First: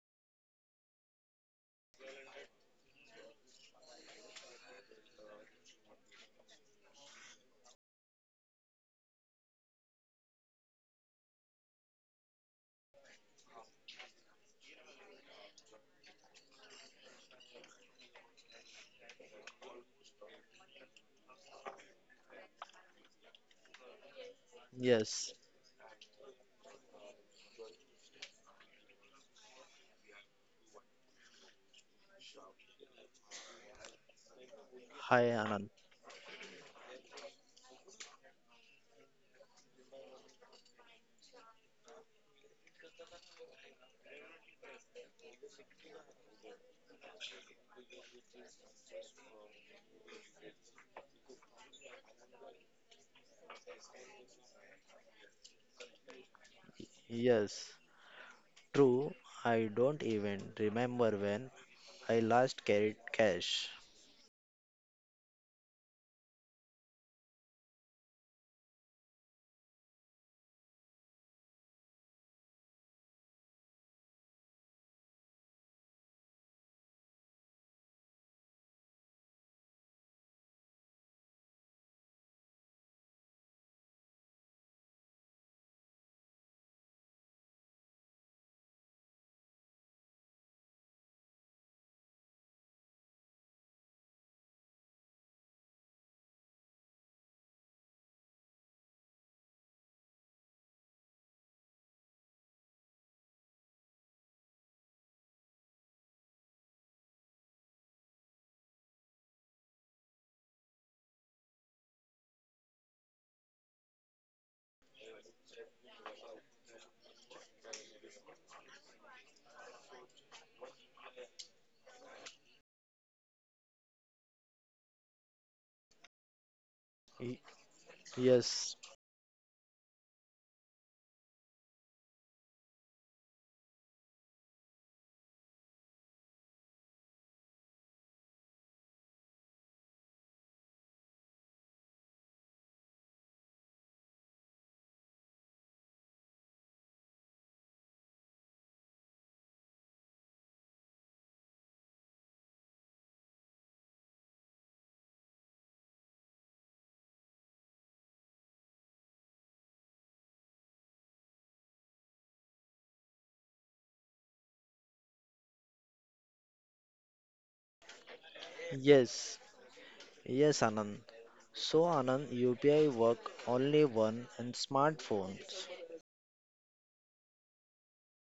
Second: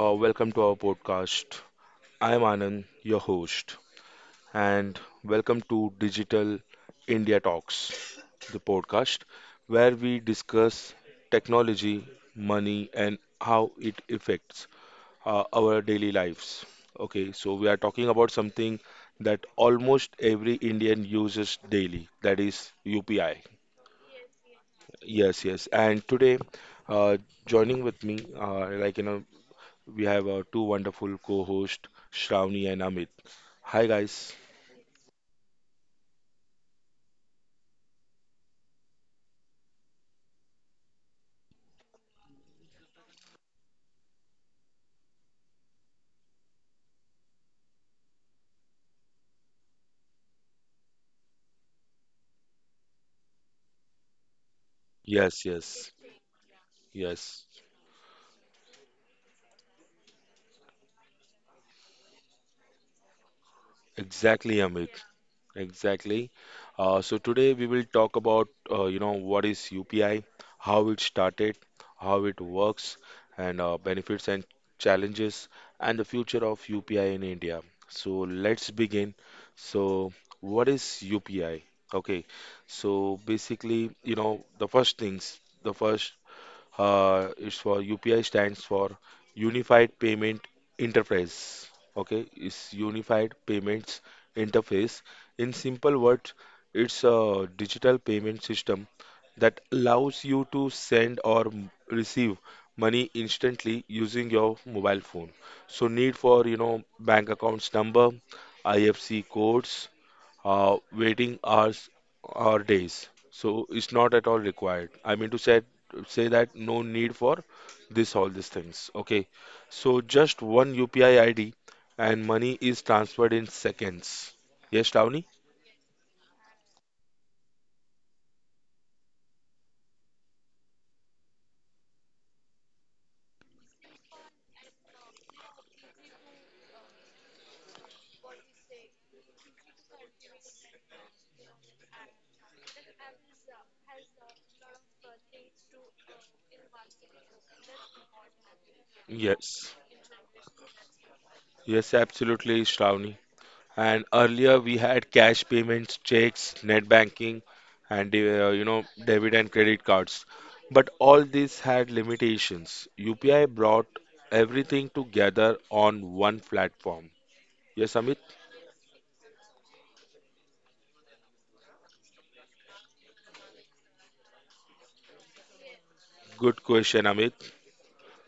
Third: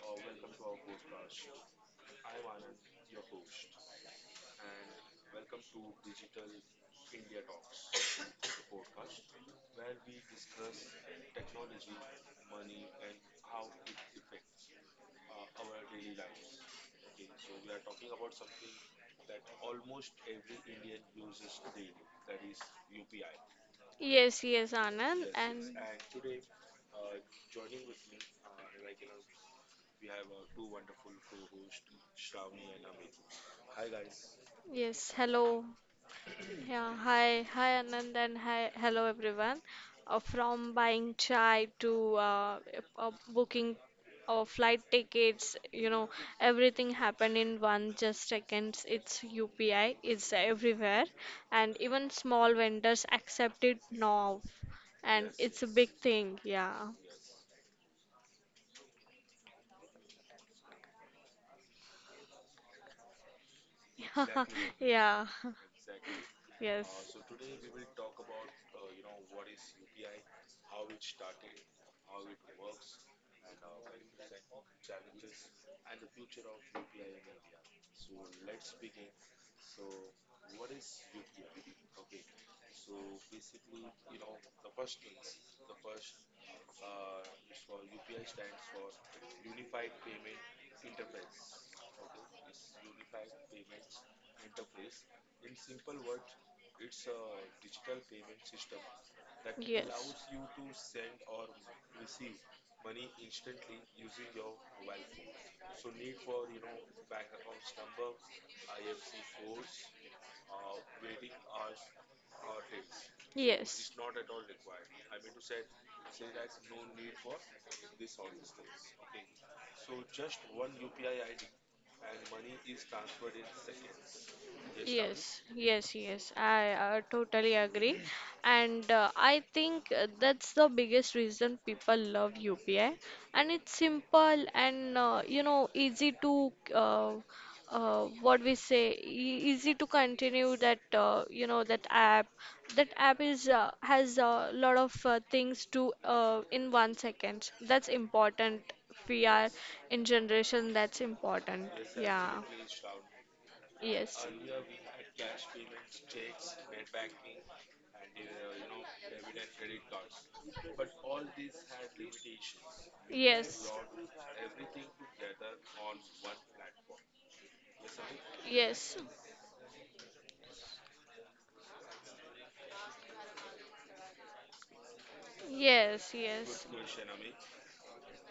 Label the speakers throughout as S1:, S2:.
S1: welcome to our podcast. I am Anand, your host, and welcome to Digital India Talks, the podcast where we discuss technology, money, and how it affects our daily lives. Okay, so we are talking about something that almost every Indian uses daily, that is UPI.
S2: Yes, Anand,
S3: Yes.
S1: Yes, yes.
S2: and
S1: And today, uh, joining with me, we have our two wonderful co-hosts, Shravani and Amit. Hi, guys.
S2: yes,
S3: Hi,
S2: hello.
S3: Anand.
S2: Yeah, hi, Anand, and hi, hello, everyone. From buying chai to booking flight tickets, everything happened in one just seconds. It's UPI, it's everywhere, and even small vendors accept it now, and
S1: Yes,
S2: it's a big
S1: yes,
S2: thing. Yeah,
S1: yes.
S3: Yes. True. I don't even remember when I last carried cash.
S1: Exactly, Amit.
S2: yeah,
S1: Exactly. Uh,
S2: yes,
S1: so today we will talk about, what is UPI, how it started, how it works, and benefits and challenges, and the future of UPI in India. So let's begin. So, what is UPI? Okay. So basically, you know, the first things, the first it's for UPI stands for Unified Payment Interface. Okay, it's Unified Payments Interface. In simple words, it's a digital payment system that allows
S2: yes.
S1: you to receive money instantly using your mobile phone. So need for you know bank accounts number, IFC codes, waiting hours or days. So
S2: Yes.
S1: it's not at all required. I mean to say that no need for this all these things. Okay. So just one UPI ID and money is transferred in seconds. Yes, Shravani?
S2: Yes, yes, yes. I
S3: Y-
S2: totally agree.
S3: Yes.
S2: And I think that's the biggest reason people love UPI. And it's simple and you know easy to what we say easy to continue that you know that app. That app is has a lot of things to in 1 second. That's important. We are
S1: Yes.
S2: in generation. That's important.
S1: Yes,
S2: Yeah.
S1: absolutely, Shravani. And
S2: Yes,
S1: earlier we had cash payments, checks, net banking, and you know debit and credit cards. But all these had limitations. UPI
S2: business. Yes.
S1: brought everything together on one platform. Yes, Amit.
S2: Yes.
S3: Yes. Yes, Anand. So, Anand, UPI work only one in smartphones.
S2: Yes. Good.
S1: Good
S2: Yes.
S1: question, Amit.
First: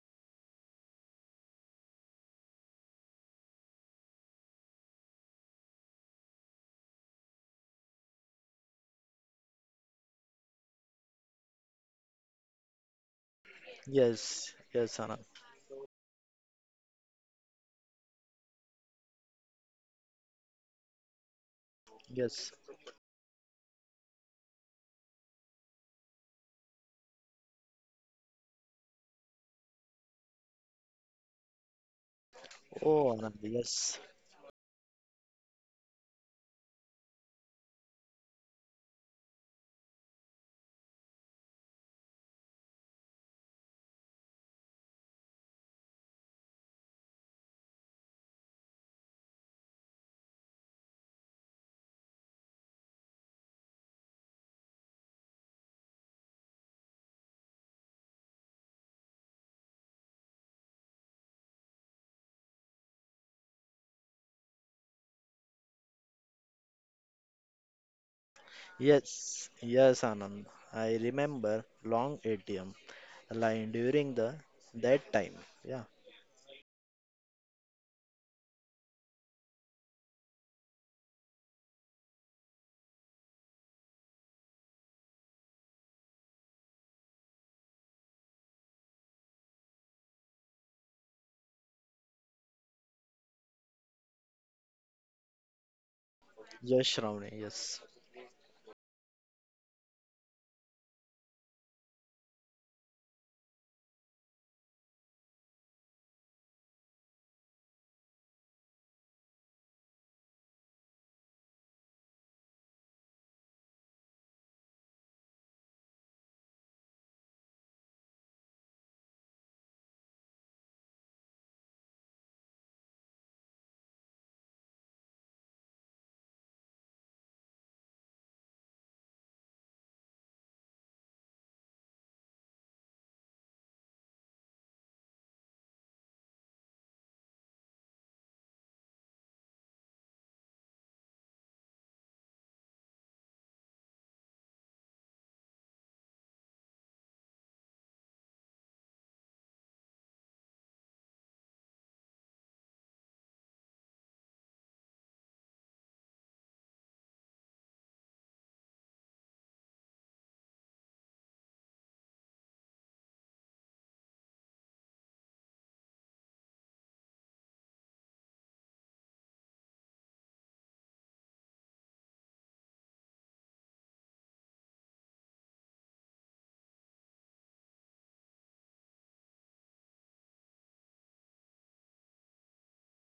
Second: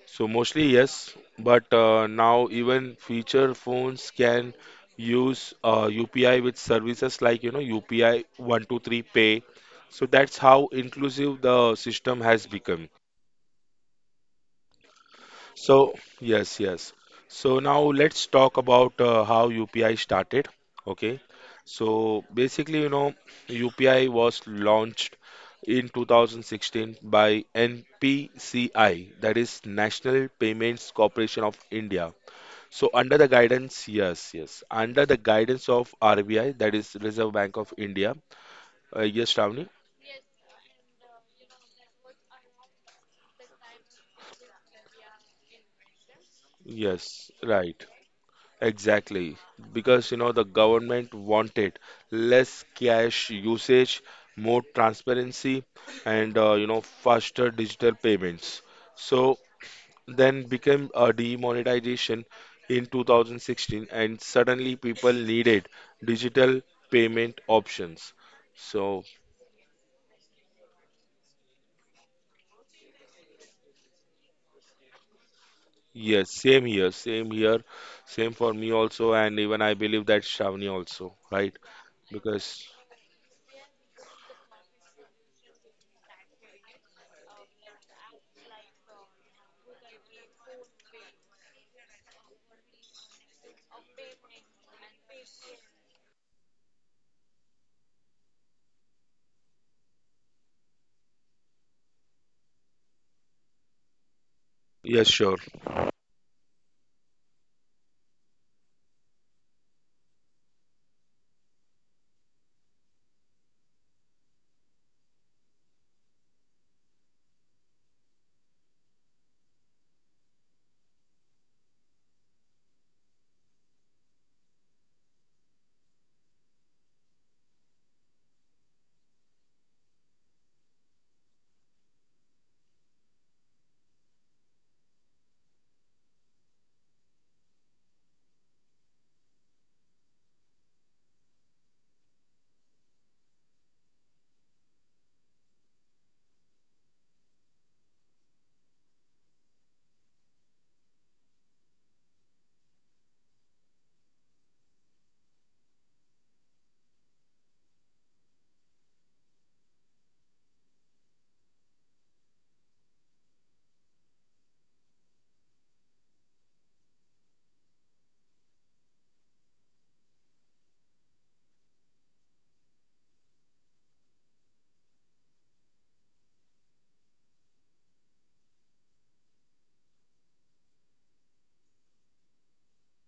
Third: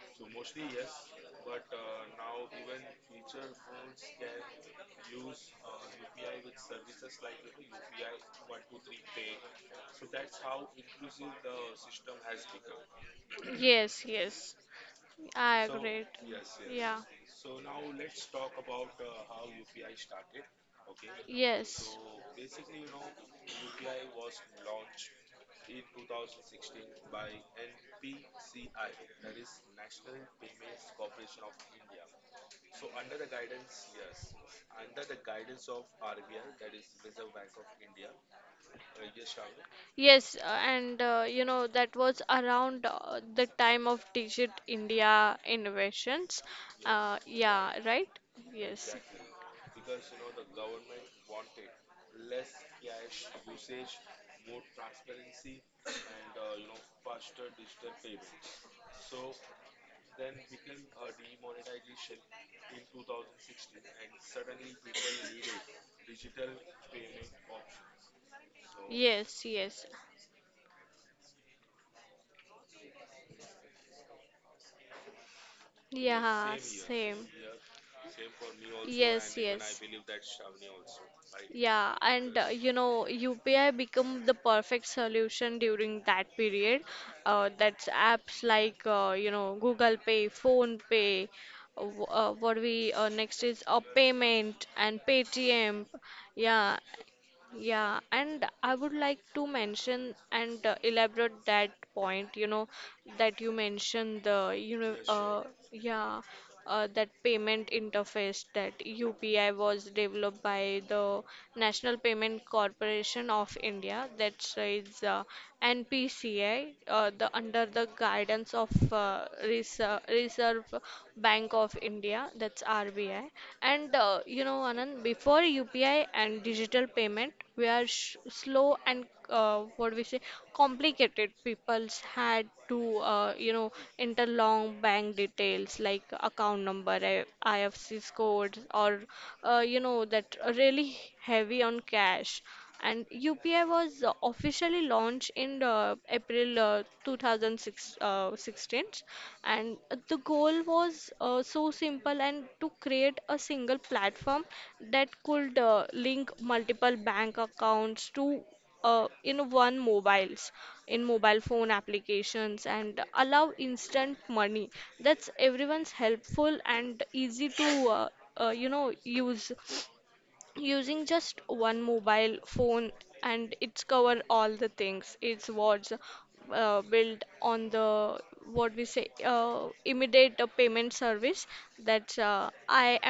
S1: So mostly yes, but now even feature phones can use UPI with services like you know UPI 123 Pay. So that's how inclusive the system has become.
S2: Yes.
S3: Yes.
S2: Yes.
S3: Yes, Anand.
S2: I
S1: So,
S2: agree.
S1: yes, yes.
S2: Yeah.
S1: So now let's talk about how UPI started. Okay.
S2: Yes.
S1: So
S2: Yes.
S3: Yes.
S1: basically, you know, UPI was launched in 2016 by NPCI, that is National Payments Corporation of India. So
S3: Oh,
S1: under the
S3: Anand.
S1: guidance,
S3: Yes.
S1: yes, yes, under the guidance of RBI, that is Reserve Bank of India. Yes, Shravani?
S2: Yes, and you know that was around the time of Digit India innovations. Yes,
S1: Yes,
S2: yeah,
S1: right.
S2: right? Yes.
S1: Exactly, because you know the government wanted less cash usage, more transparency, and you know faster digital payments. So then became a demonetization in 2016, and suddenly people needed digital payment options. So
S2: Yes,
S3: Yes.
S2: yes.
S3: Yes, Anand. I remember long ATM line during the that time. Yeah.
S1: yes,
S2: Yeah,
S1: same here,
S2: same.
S1: same here, same for me also,
S2: Yes,
S1: and even I
S2: yes.
S1: believe that Shravani also, right?
S2: Yeah, and
S1: Because
S2: you know, UPI become the perfect solution during that period. That's apps like you know Google Pay, Phone Pay. What we next is a payment and Paytm. Yeah,
S3: Yes, Shravani. Yes.
S2: yeah, and I would like to mention and elaborate that point, that you mentioned
S1: yes, sure.
S2: yeah, that payment interface that UPI was developed by the National Payment Corporation of India, that is NPCI, the under the guidance of Reserve Bank of India, that's RBI. And you know Anand, before UPI and digital payment we are sh slow and what we say complicated. People's had to you know enter long bank details like account number, IFSC codes, or you know that really heavy on cash. And UPI was officially launched in April 2016, and the goal was so simple, and to create a single platform that could link multiple bank accounts to uh, in one mobiles in mobile phone applications, and allow instant money, that's everyone's helpful and easy to you know use using just one mobile phone, and it's cover all the things. It's what's built on the what we say immediate payment service, that's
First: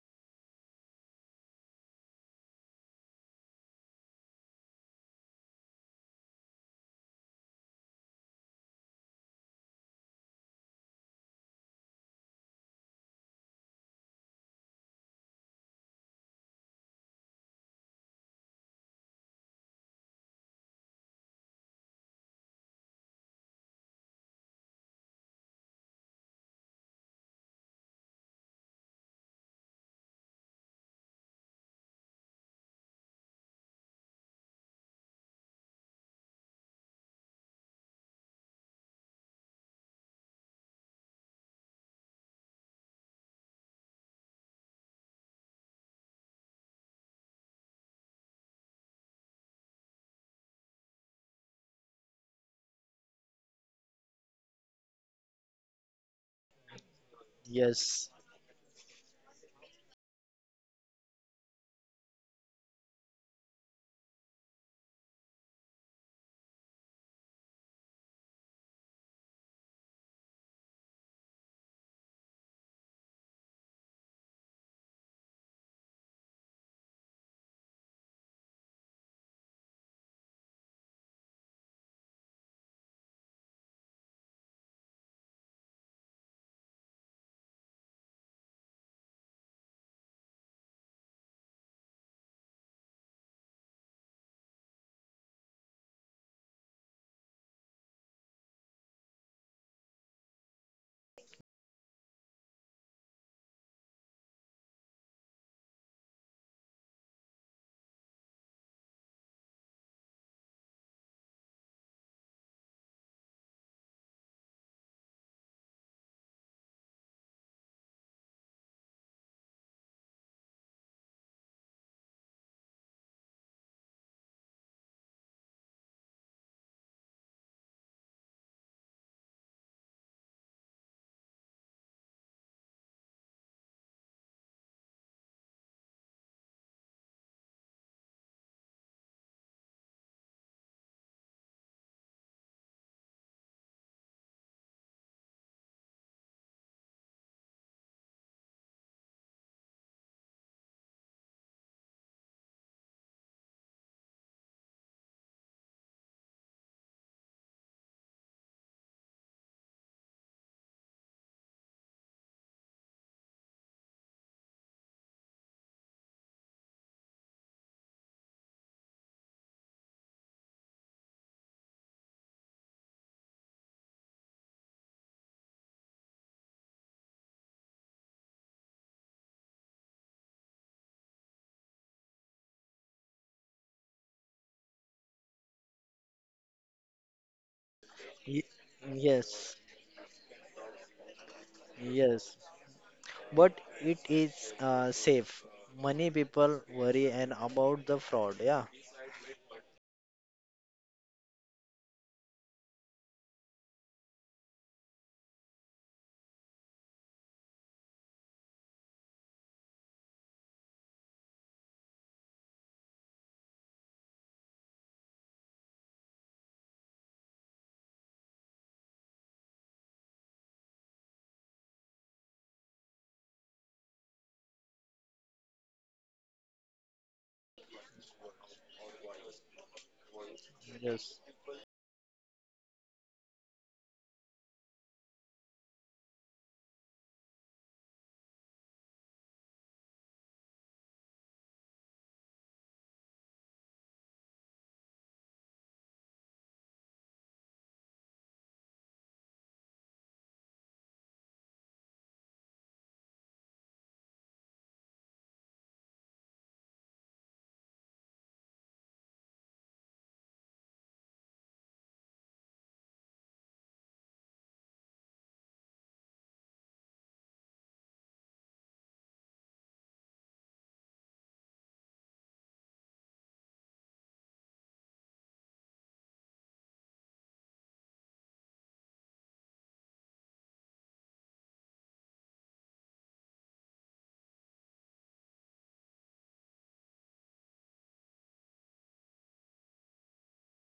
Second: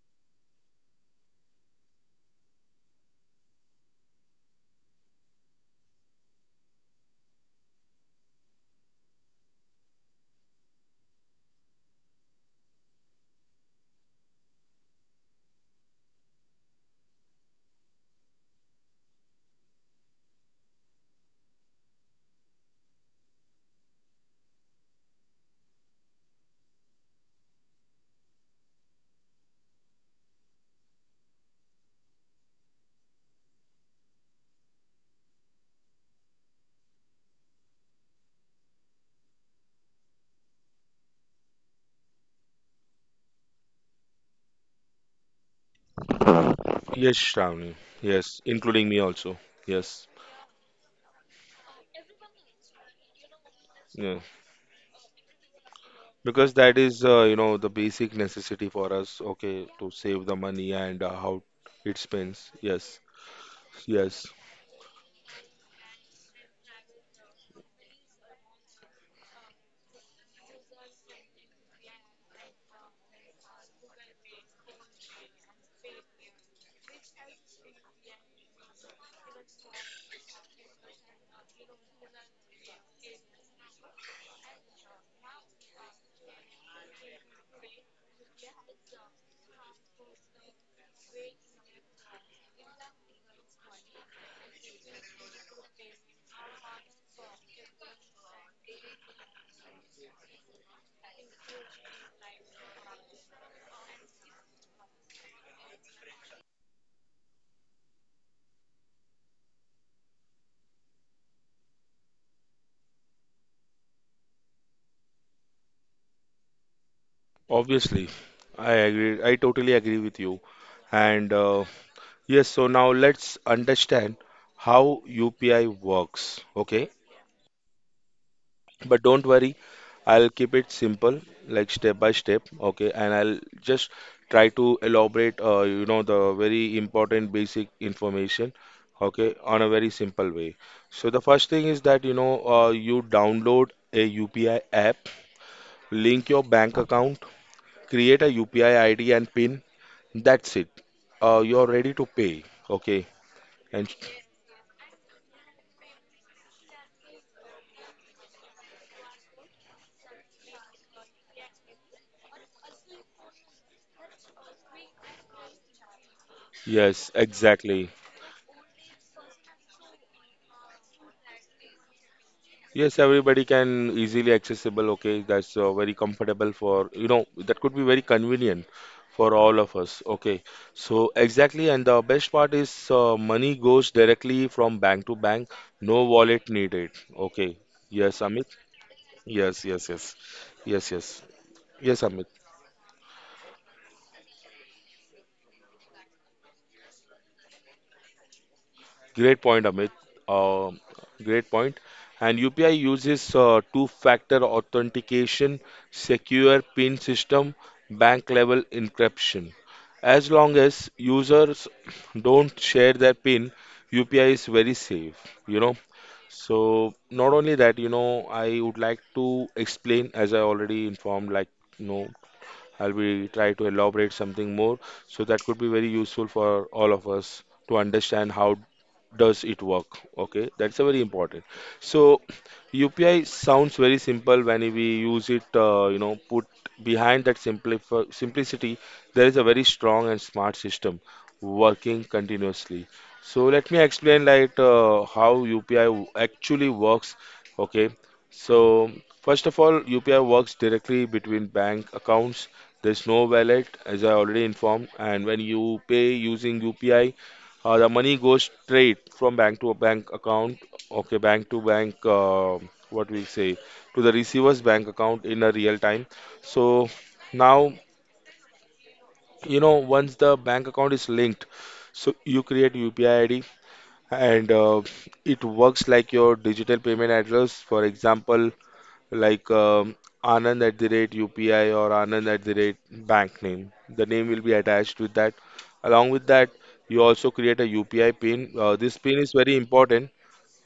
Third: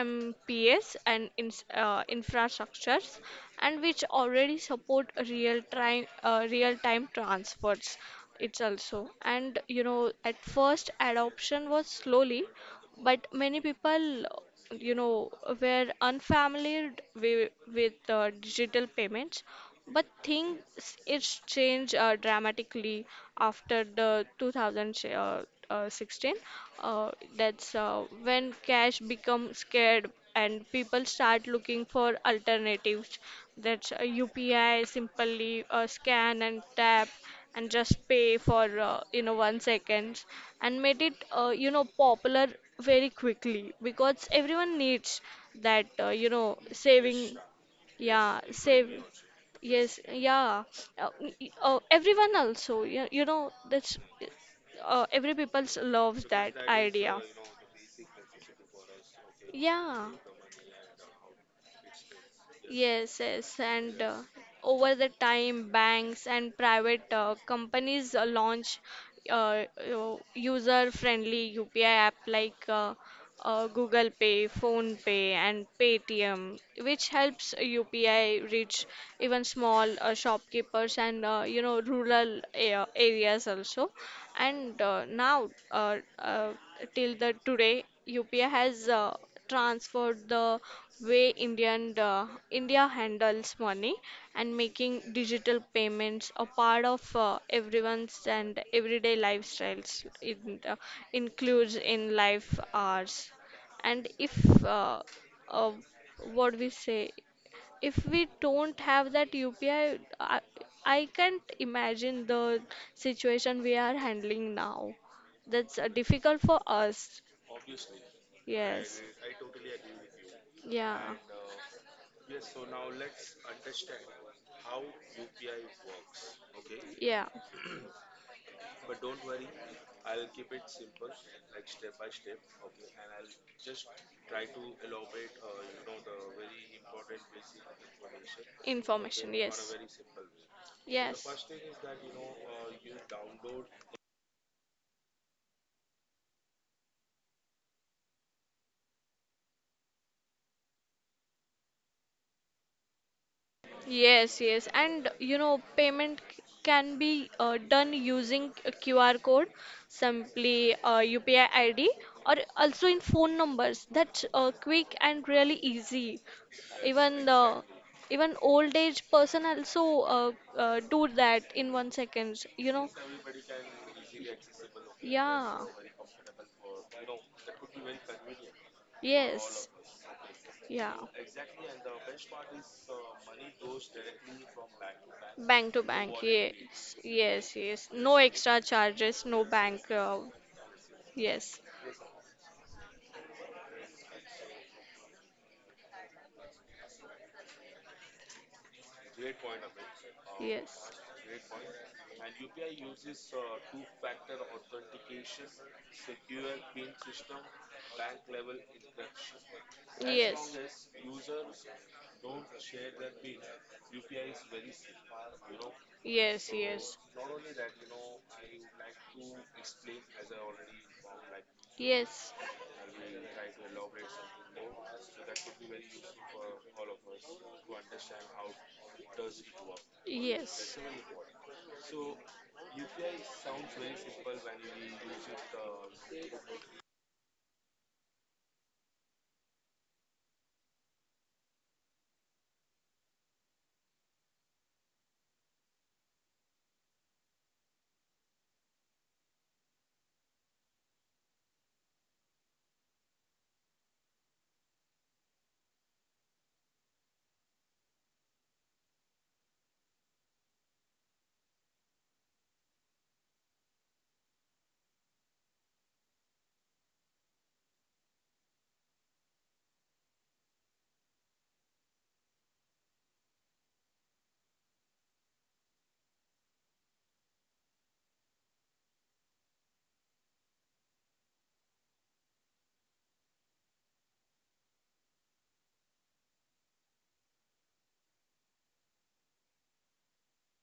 S2: imps, and infrastructures, and which already support real time transfers. It's also, and you know at first adoption was slowly, but many people, you know, were unfamiliar with digital payments, but things it's changed dramatically after the 2016. Uh, that's when cash becomes scared and people start looking for alternatives. That's UPI, simply scan and tap, and just pay for you know 1 seconds, and made it you know popular very quickly because everyone needs that you know
S1: Yes,
S2: saving.
S1: Shravani.
S2: Yeah,
S1: Yes, including
S2: save.
S1: me also.
S2: Yes,
S1: Yes.
S2: yeah, everyone also, you know that's
S1: Yeah.
S2: every people loves that
S1: Because that is,
S2: idea.
S1: the
S3: Yes.
S1: basic necessity for us, okay, to
S2: Yeah.
S1: save the money and how it spends. Yes.
S2: Yes, yes, and
S1: Yes.
S2: over the time, banks and private companies launch uh, user-friendly UPI app like Google Pay, Phone Pay, and Paytm, which helps UPI reach even small shopkeepers and you know rural areas also. And now, till the today, UPI has transformed the way India handles money, and making digital payments a part of everyone's and everyday lifestyles. It uh, includes in life hours, and if uh, uh, what we say, if we don't have that UPI, I, I, I can't imagine the situation we are handling now. That's difficult for us.
S1: Obviously. I
S2: Yes.
S1: agree. I totally agree with you.
S2: Yeah.
S1: And yes, so now let's understand how UPI works, okay?
S2: Yeah. Okay.
S1: But don't worry, I'll keep it simple, like step by step, okay? And I'll just try to elaborate, the very important basic information, okay,
S2: Information.
S1: on a
S2: Yes.
S1: very simple way.
S2: The
S1: So the
S2: yes.
S1: first thing is that, you download a UPI app, link your bank account, create a UPI ID and PIN. That's it. You're ready to pay, okay? And
S2: Yes, yes. And you know, payment can be done using a QR code, simply UPI ID, or also in phone numbers. That's quick and really easy. Yes.
S1: yes,
S2: Even the
S1: exactly.
S2: exactly. Even old age person also do that in 1 seconds. You know?
S1: Yes, everybody can easily accessible. Okay, that's
S2: Yeah.
S1: very comfortable for you know that could be very convenient for all
S2: Yes.
S1: of us. Okay,
S2: Yeah.
S1: so exactly, and the best part is money goes directly from bank to bank.
S2: Bank to
S1: No
S2: bank.
S1: wallet needed.
S2: Yes.
S1: Okay.
S2: Yes. Yes. No
S1: Yes,
S3: Ye-
S1: Amit.
S2: extra charges. No
S3: Yes,
S1: Yes, yes,
S2: bank.
S1: yes, yes, yes,
S2: Yes.
S1: yes, Amit.
S3: yes, but it is safe? Many people worry and about the fraud. Yeah.
S1: Great point, Amit. Um
S2: Yes.
S1: great point. And UPI uses two-factor authentication, secure PIN system, bank-level encryption. As long
S2: Yes.
S1: as users don't share their PIN, UPI is very safe, you know. So
S2: Yes.
S1: not only that, you know, I would like to explain, as I already informed, like, you know,
S2: Yes.
S1: I'll be try to elaborate something more. So that could be very useful for all of us to understand how does it work. Okay, that's
S2: Yes. Yes.
S1: a very
S3: Yes.
S1: important. So UPI sounds very simple when we use it. You know, put behind that simplicity, there is a very strong and smart system working continuously. So let me explain like how UPI actually works. Okay, so first of all, UPI works directly between bank accounts there's no wallet, as I already informed, and when you pay using UPI, the money goes straight from bank to a bank account, okay, bank to bank, what we say, to the receiver's bank account in a real time. So now, you know, once the bank account is linked, so you create UPI ID and it works like your digital payment address. For example, like um, Anand at the rate UPI or Anand at the rate bank name. The name will be attached with that. Along with that, you also create a UPI pin. This pin is very important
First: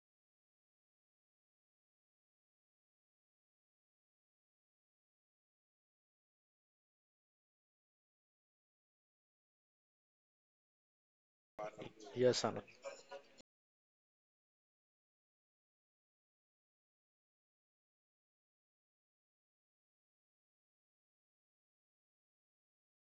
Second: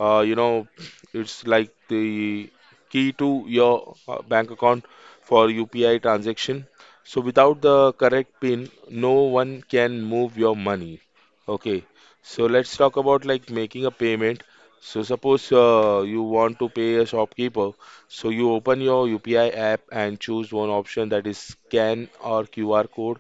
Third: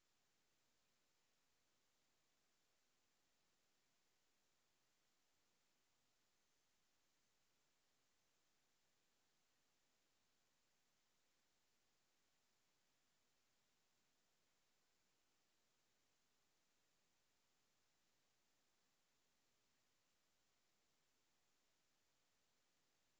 S1: uh, you know it's like the key to your bank account for UPI transaction so without the correct pin no one can move your money okay
S3: Yes,
S1: so
S3: Anand.
S1: let's talk about like making a payment so suppose you want to pay a shopkeeper so you open your UPI app and choose one option that is scan or QR code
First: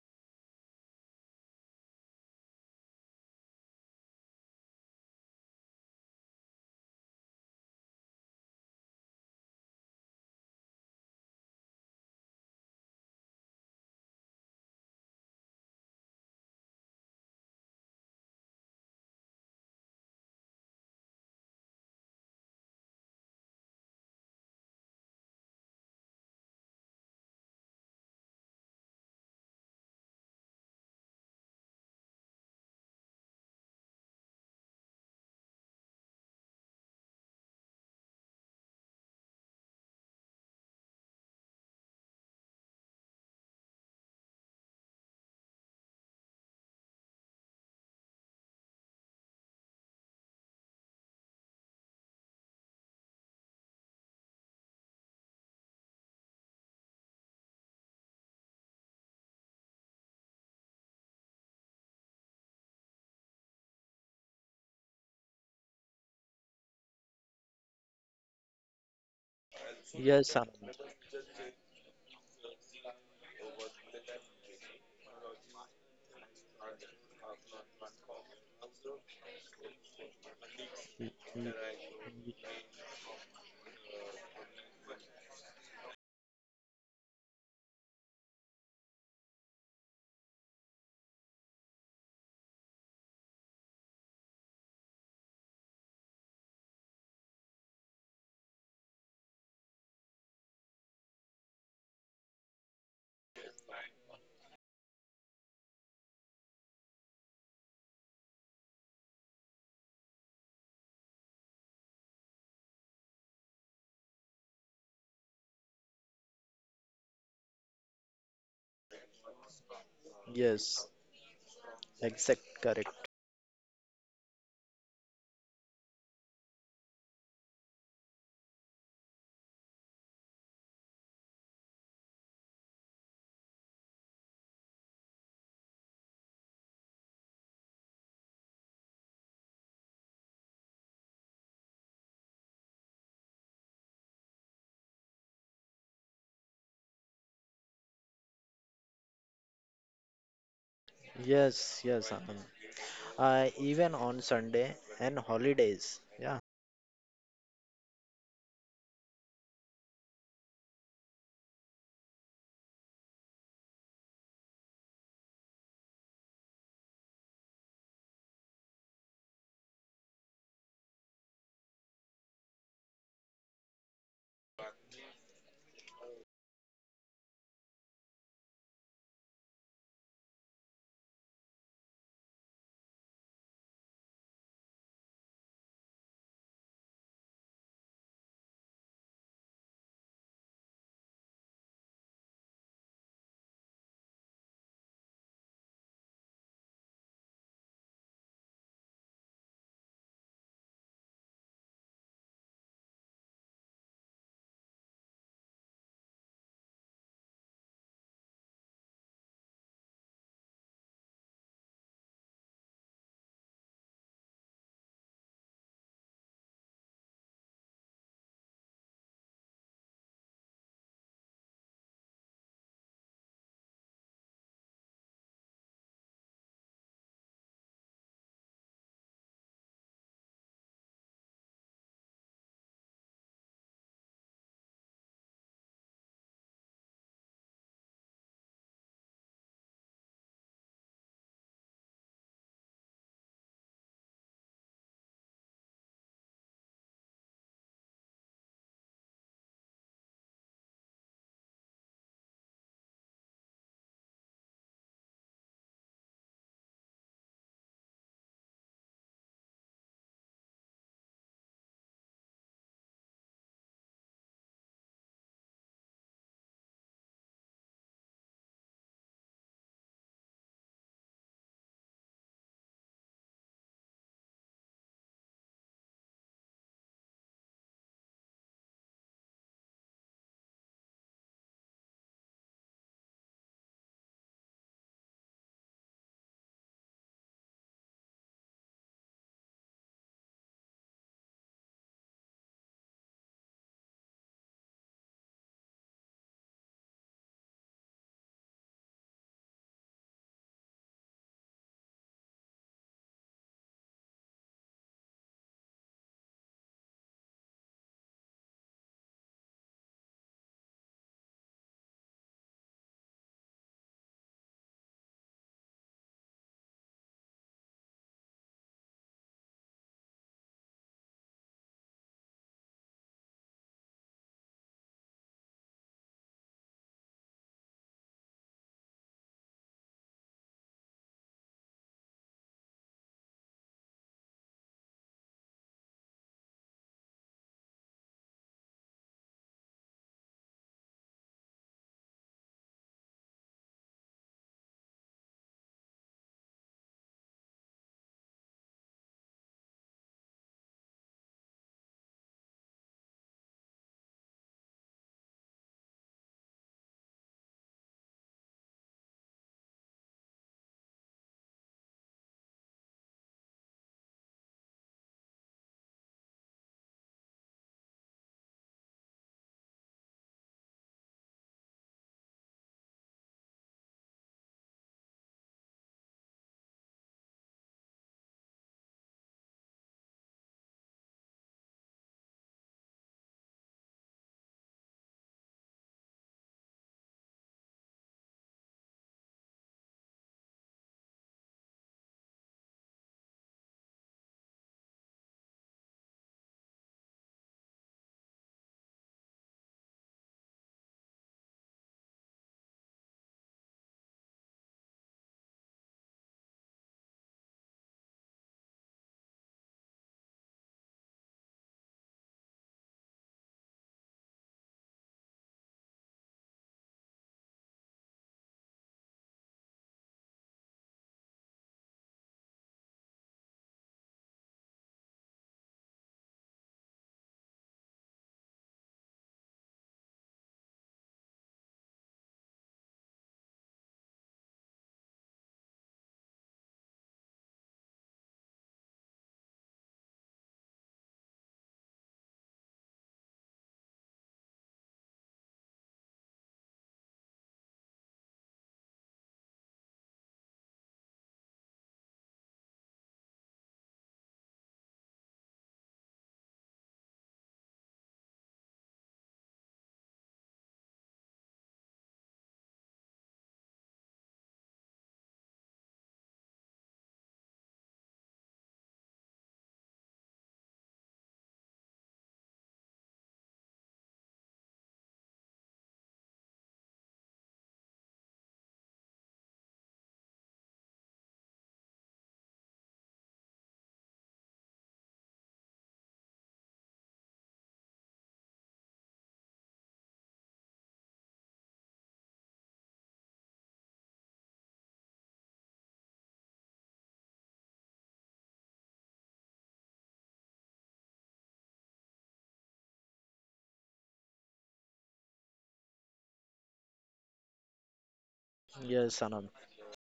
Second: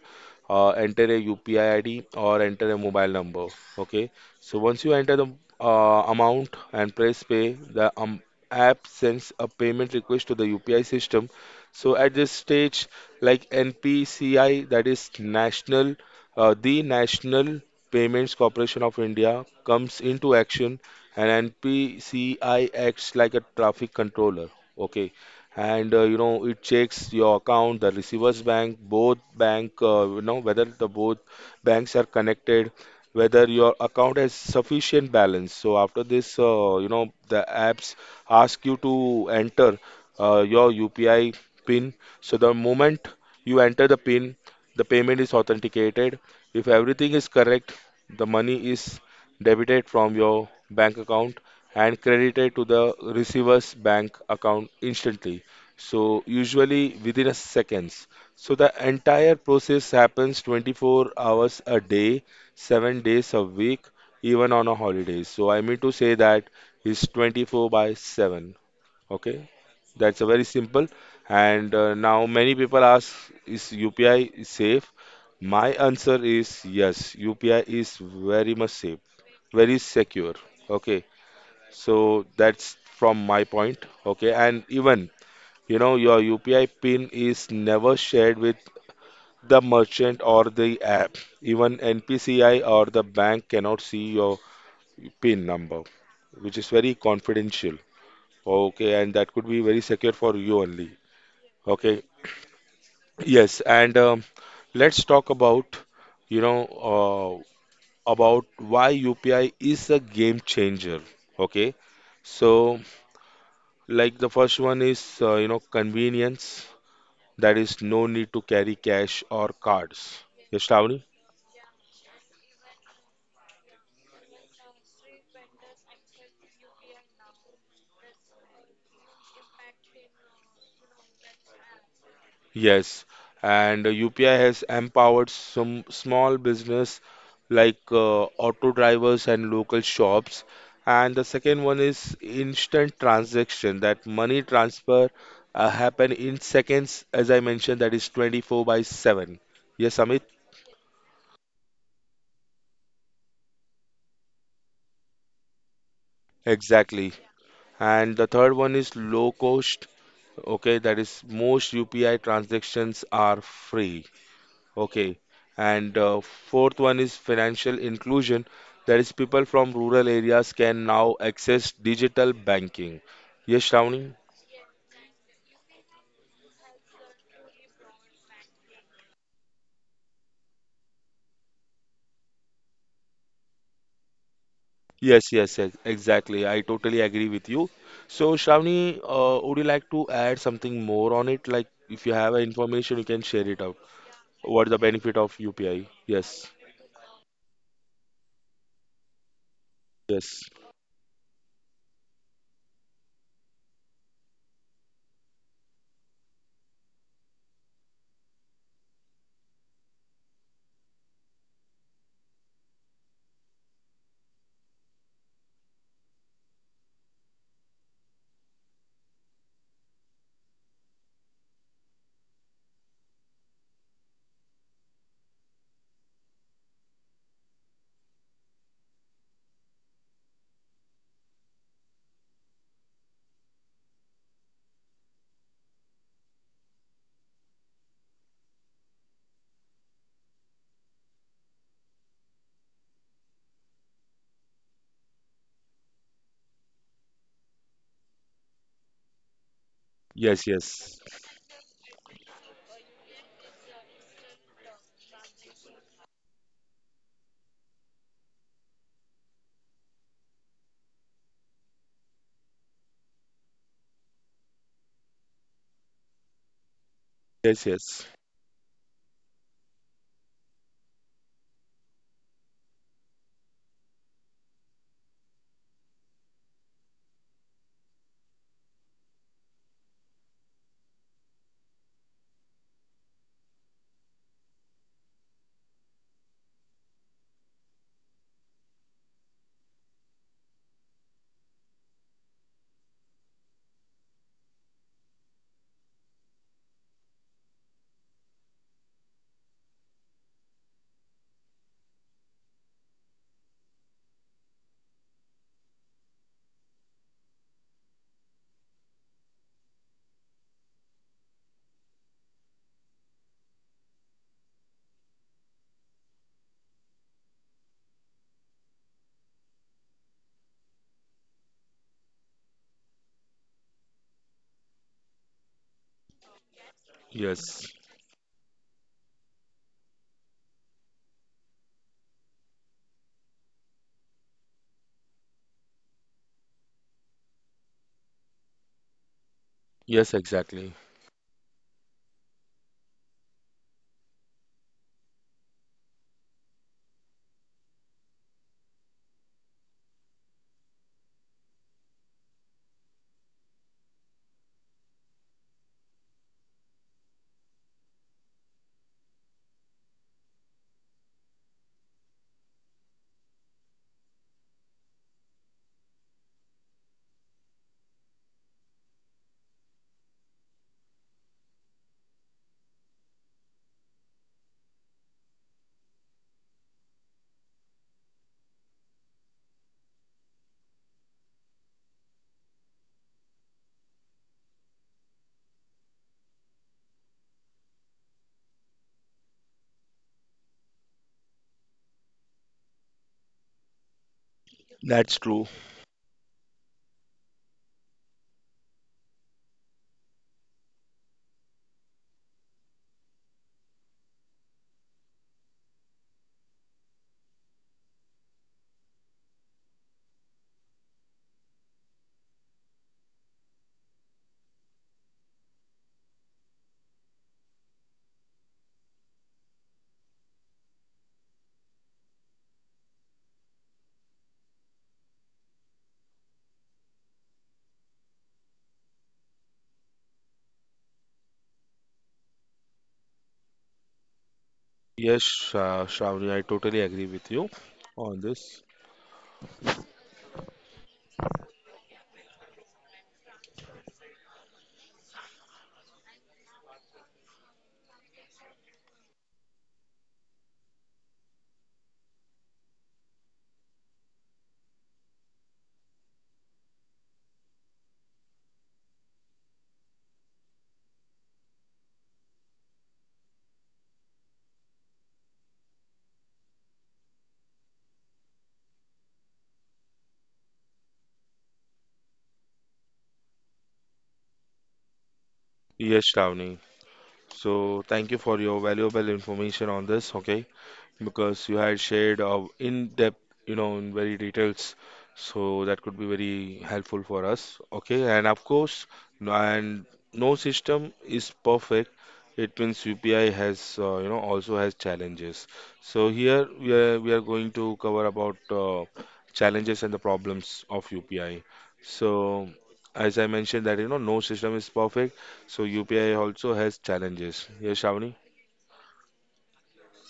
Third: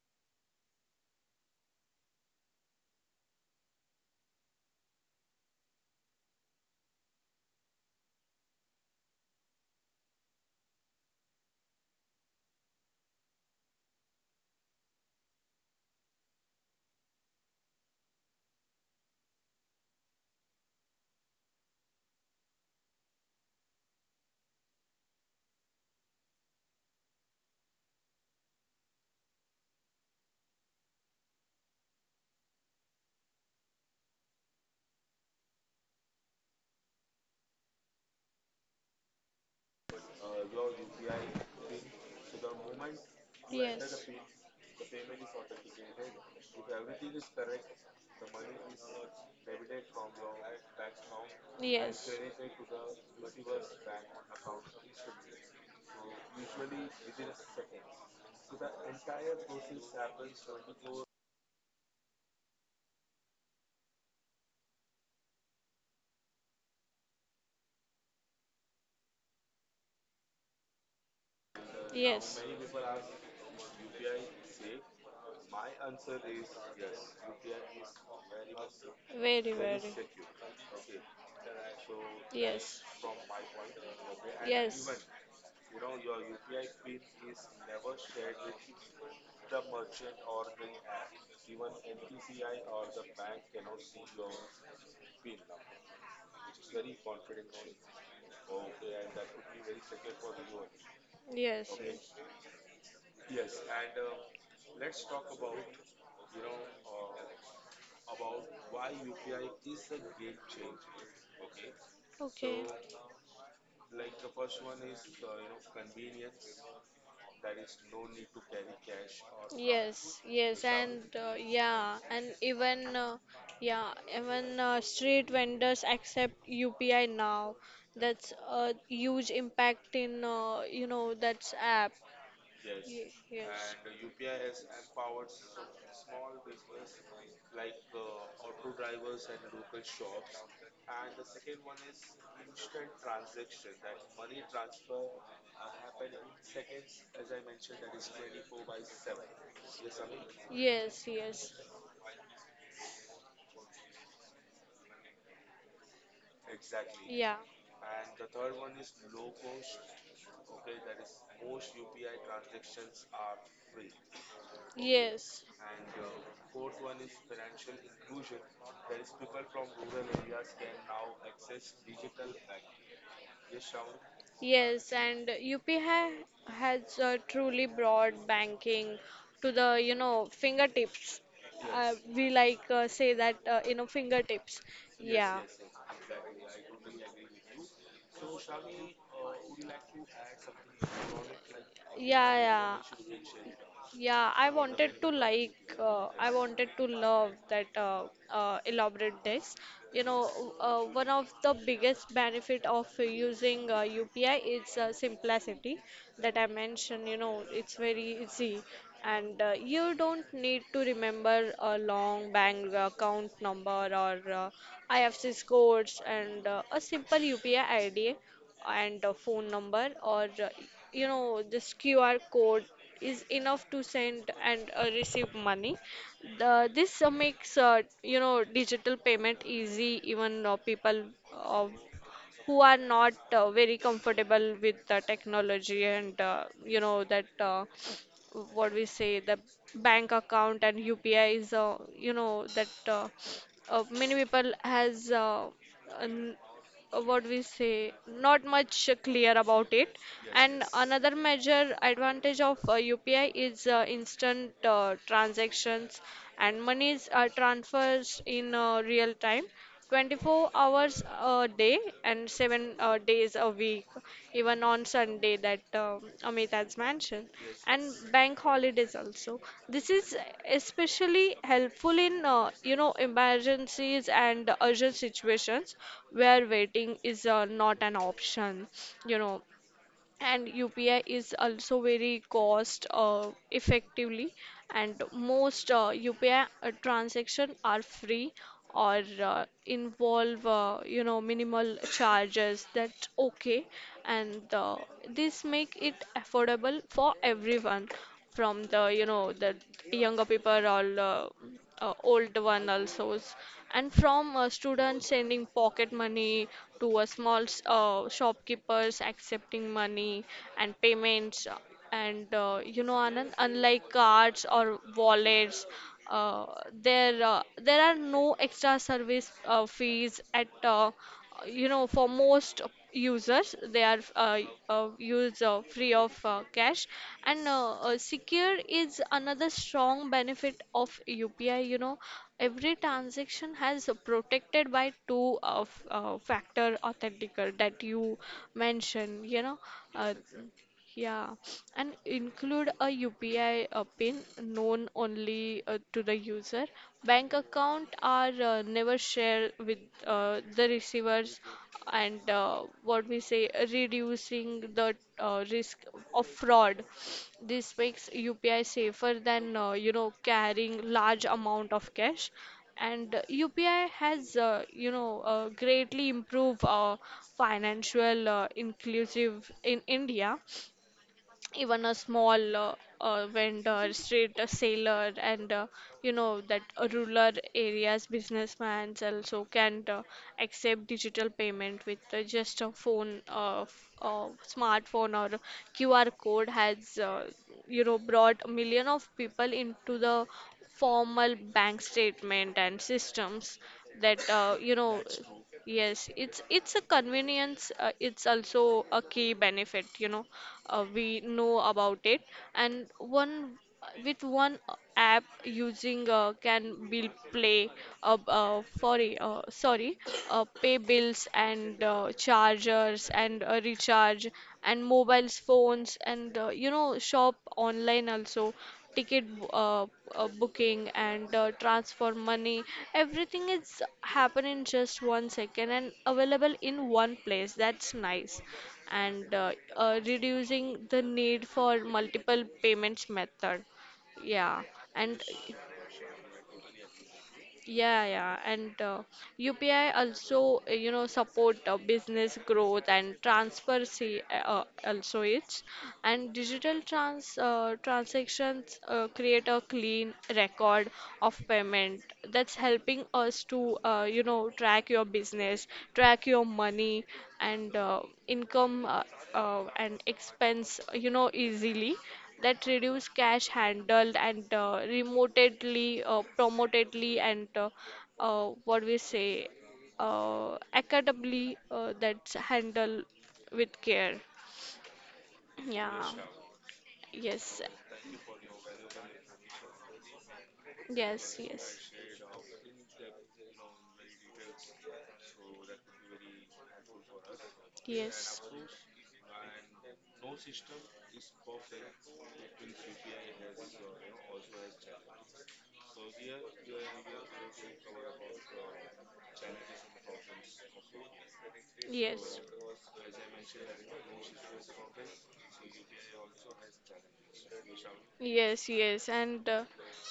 S1: enter a UPI ID or enter a mobile number okay so once you enter the amount and press pay, the app sends a payment request to the UPI system. So at this stage, like NPCI, that is National Payments Corporation of India comes into action, and NPCI acts like a traffic controller. Okay, and you know it checks your account, the receiver's bank, both bank, you know whether the both banks are connected whether your account has sufficient balance. So after this, the apps ask you to enter your UPI PIN. So the moment you enter the PIN, the payment is authenticated. If everything is correct, the money is debited from your bank account and credited to the receiver's bank account instantly. So usually within a seconds. So the entire process happens 24 hours a day 7 days a week, even on a holidays. So I mean to say that is 24 by 7. Okay, that's a
S3: Yes,
S1: very
S3: Anand.
S1: simple. And now many people ask, is UPI is safe? My answer is yes. UPI is very much safe,
S2: Very.
S1: very secure. Okay,
S3: Y- y-
S1: so that's from my point. Okay, and even you know your UPI pin is never shared with the merchant or the app. Even NPCI or the bank cannot see your PIN number, which is very confidential. Okay, and that could be very secure for you only.
S2: Yes.
S1: Okay, yes, and let's talk about, you know, uh, about why UPI is a game changer. Okay,
S2: So. Okay.
S1: so like the first one is, convenience. That is no need to carry cash or cards.
S2: Yes, yes,
S1: Yes,
S3: Yes.
S2: and
S1: Shravani?
S2: yeah, and
S3: Exact.
S2: even
S3: Correct.
S2: yeah, even street vendors accept UPI now. That's a huge impact in you know that's app.
S1: Yes,
S2: Ye-
S1: and UPI has empowered some small business like auto drivers and local shops. And the second one is instant transaction, that money transfer happen in seconds, as I mentioned, that is 24 by 7. Yes, Amit?
S2: Yes. Yes, yes.
S3: Yes. Yes, Anand. Even on Sunday and holidays. Yeah.
S1: Exactly.
S2: Yeah.
S1: And the third one is low cost. Okay, that is most UPI transactions are free. Okay.
S2: Yes.
S1: And fourth one is financial inclusion. That is, people from rural areas can now access digital banking. Yes, Shravani?
S2: Yes, and UP ha has truly brought banking to the, you know, fingertips. We like say that, you know, fingertips.
S1: Yes,
S2: Yeah.
S1: yes, yes, exactly. I totally agree with you. So, Shravani, would you like to add something more on it? Like, if you have
S2: Yeah, yeah.
S1: information, you can share it out.
S2: Yeah, I
S1: What is the
S2: wanted to
S1: benefit of
S2: like,
S1: UPI?
S2: I
S1: Yes,
S2: wanted to love that elaborate dish. You know,
S1: yes,
S2: one of the biggest benefit of using UPI is simplicity that I mentioned. You know, it's very easy, and you don't need to remember a long bank account number or IFSC codes, and a simple UPI ID and a phone number or you know this QR code is enough to send and receive money. This makes you know digital payment easy, even people uh, who are not very comfortable with the technology, and you know that what we say the bank account, and UPI is you know that many people has n- what we say, not much clear about it. Yes,
S1: yes,
S2: and yes.
S1: yes,
S2: Another major advantage of UPI is instant transactions, and monies are transfers in real time, 24 hours a day and 7 days a week, even on Sunday, that Amit has mentioned,
S1: yes,
S2: and
S1: yes,
S2: bank holidays also. This is especially helpful in you know emergencies and urgent situations where waiting is not an option, you know. And UPI is also very cost effectively, and most UPI transaction are free or involve you know minimal charges, that's okay. And this make it affordable for everyone, from the, you know, the younger people or old one also, and from students sending pocket money to a small shopkeepers accepting money and payments. And you know Anand, unlike cards or wallets, uh, there are no extra service fees at you know for most users. They are use free of cash. And
S1: yes,
S2: secure is another strong benefit of UPI. You know, every transaction has a protected by two of factor authenticator that you mentioned, you know.
S1: yes,
S2: uh,
S1: exactly.
S2: yeah, and include a UPI pin known only to the user. Bank account are never shared with the receivers, and what we say, reducing the risk of fraud. This makes UPI safer than you know carrying large amount of cash. And UPI has you know greatly improved financial inclusive in India. Even a small vendor, street sailor, and you know that rural areas businessmen also can accept digital payment with just a phone, smartphone or QR code. Has you know brought a million of people into the formal bank statement and systems, that you know.
S1: That's true.
S2: Yes, it's a convenience. It's also a key benefit. You know, we know about it. And one with one app using can bill play, uh, uh, sorry, uh, sorry, pay bills and chargers and recharge and mobiles phones, and you know shop online also, ticket uh, booking and transfer money. Everything is happen in just 1 second and available in one place, that's nice. And reducing the need for multiple payments method. Yeah. And
S1: Yes, Shravani, I totally agree with you
S2: yeah,
S1: on
S2: yeah,
S1: this.
S2: and UPI also, you know, support business growth and transparency also. It's and digital transactions create a clean record of payment, that's helping us to, you know, track your business, track your money and income and expense, you know, easily, that reduce cash handled and remotely promotedly, and what we say accountably, that's handled with care. Yeah.
S1: Yes, Shravani.
S2: Yes.
S1: So thank you for your valuable information on this, okay?
S2: Yes.
S1: Because you had
S2: Yes.
S1: shared in depth, you know, in very details. So that could be very helpful for us, okay? And
S2: Yes.
S1: of course, no- and no system is perfect. It means UPI has, also has challenges. So here we are going to cover about challenges and the problems of UPI.
S2: Yes.
S1: So as I mentioned that, you know, no system is perfect so UPI also has challenges. Yes, Shavani?
S2: Yes, yes,
S3: Yes,
S2: and
S3: Anand.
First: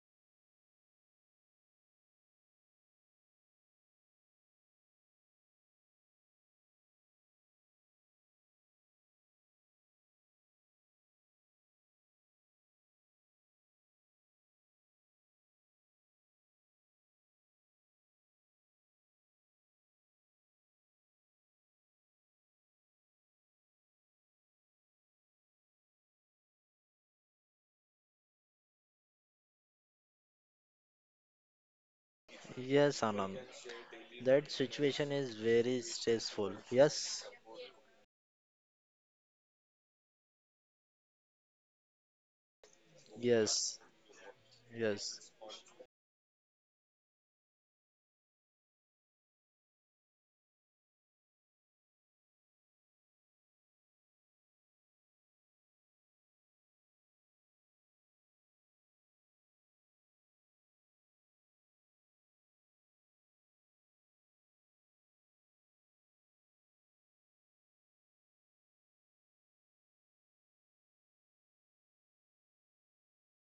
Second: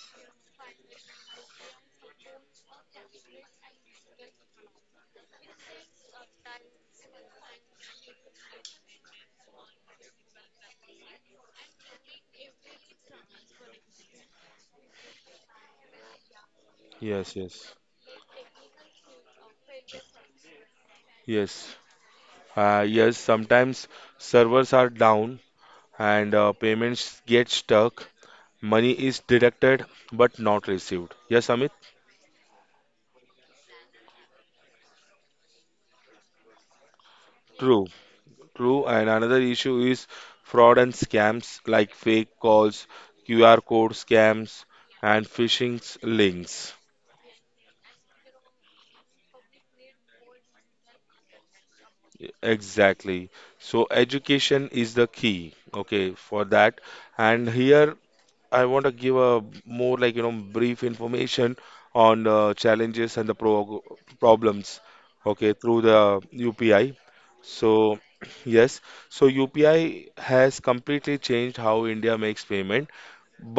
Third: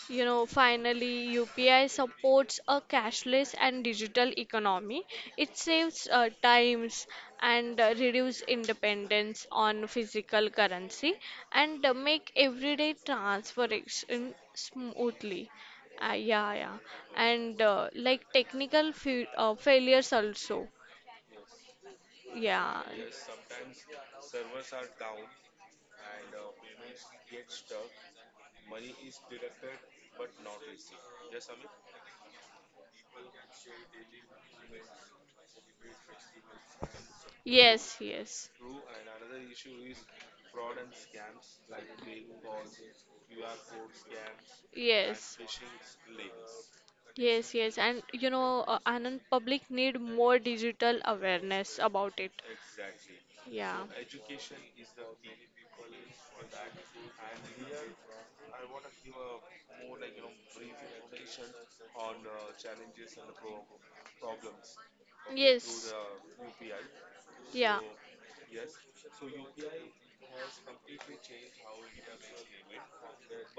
S2: you know, finally, UPI supports a cashless and digital economy. It saves times and reduce independence on physical currency, and make everyday transaction smoothly. Yeah, yeah,
S1: Yes,
S2: and
S1: yes.
S2: like technical fe failures also.
S1: Yes.
S2: Yeah.
S1: Yes, sometimes servers are down and payments get stuck. Money is deducted but not received. Yes, Amit?
S3: Yes, Anand. That situation is very stressful. Yes.
S1: True,
S2: Yes, yes,
S1: true. And another issue is fraud and scams like fake calls, QR
S3: Yes.
S1: code scams,
S2: and.
S3: Yes.
S1: and links.
S2: Yes, yes. And you know, Anand, public need more digital awareness about it.
S1: Exactly. So
S2: So
S1: education is the key, okay, for that. And here I want to give a more brief information on challenges and the problems, okay,
S2: through.
S1: through the UPI. So yes, so UPI has completely changed how India makes payment,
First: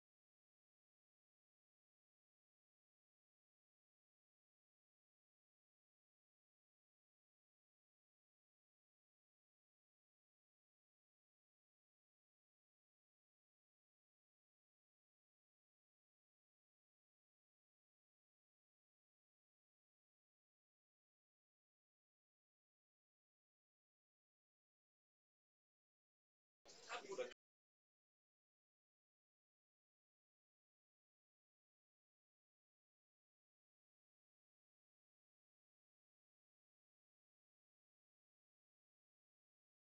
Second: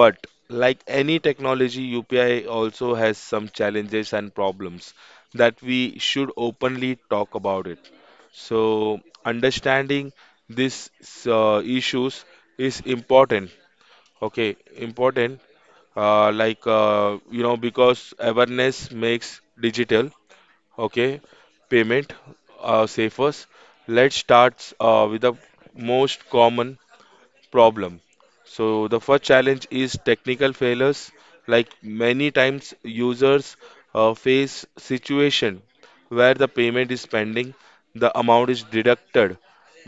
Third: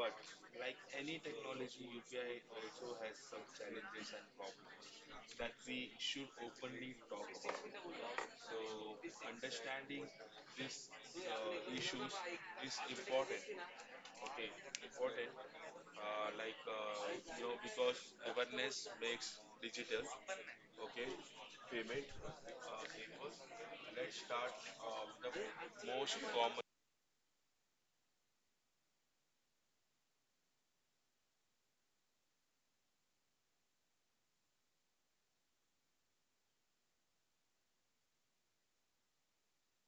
S1: but like any technology, UPI also has some challenges and problems that we should openly talk about it. So understanding these issues is important, okay, important, because awareness makes digital, okay, payment safer. Let's start with the most common problem. So the first challenge is technical failures. Like many times users face situation where the payment is pending, the amount is deducted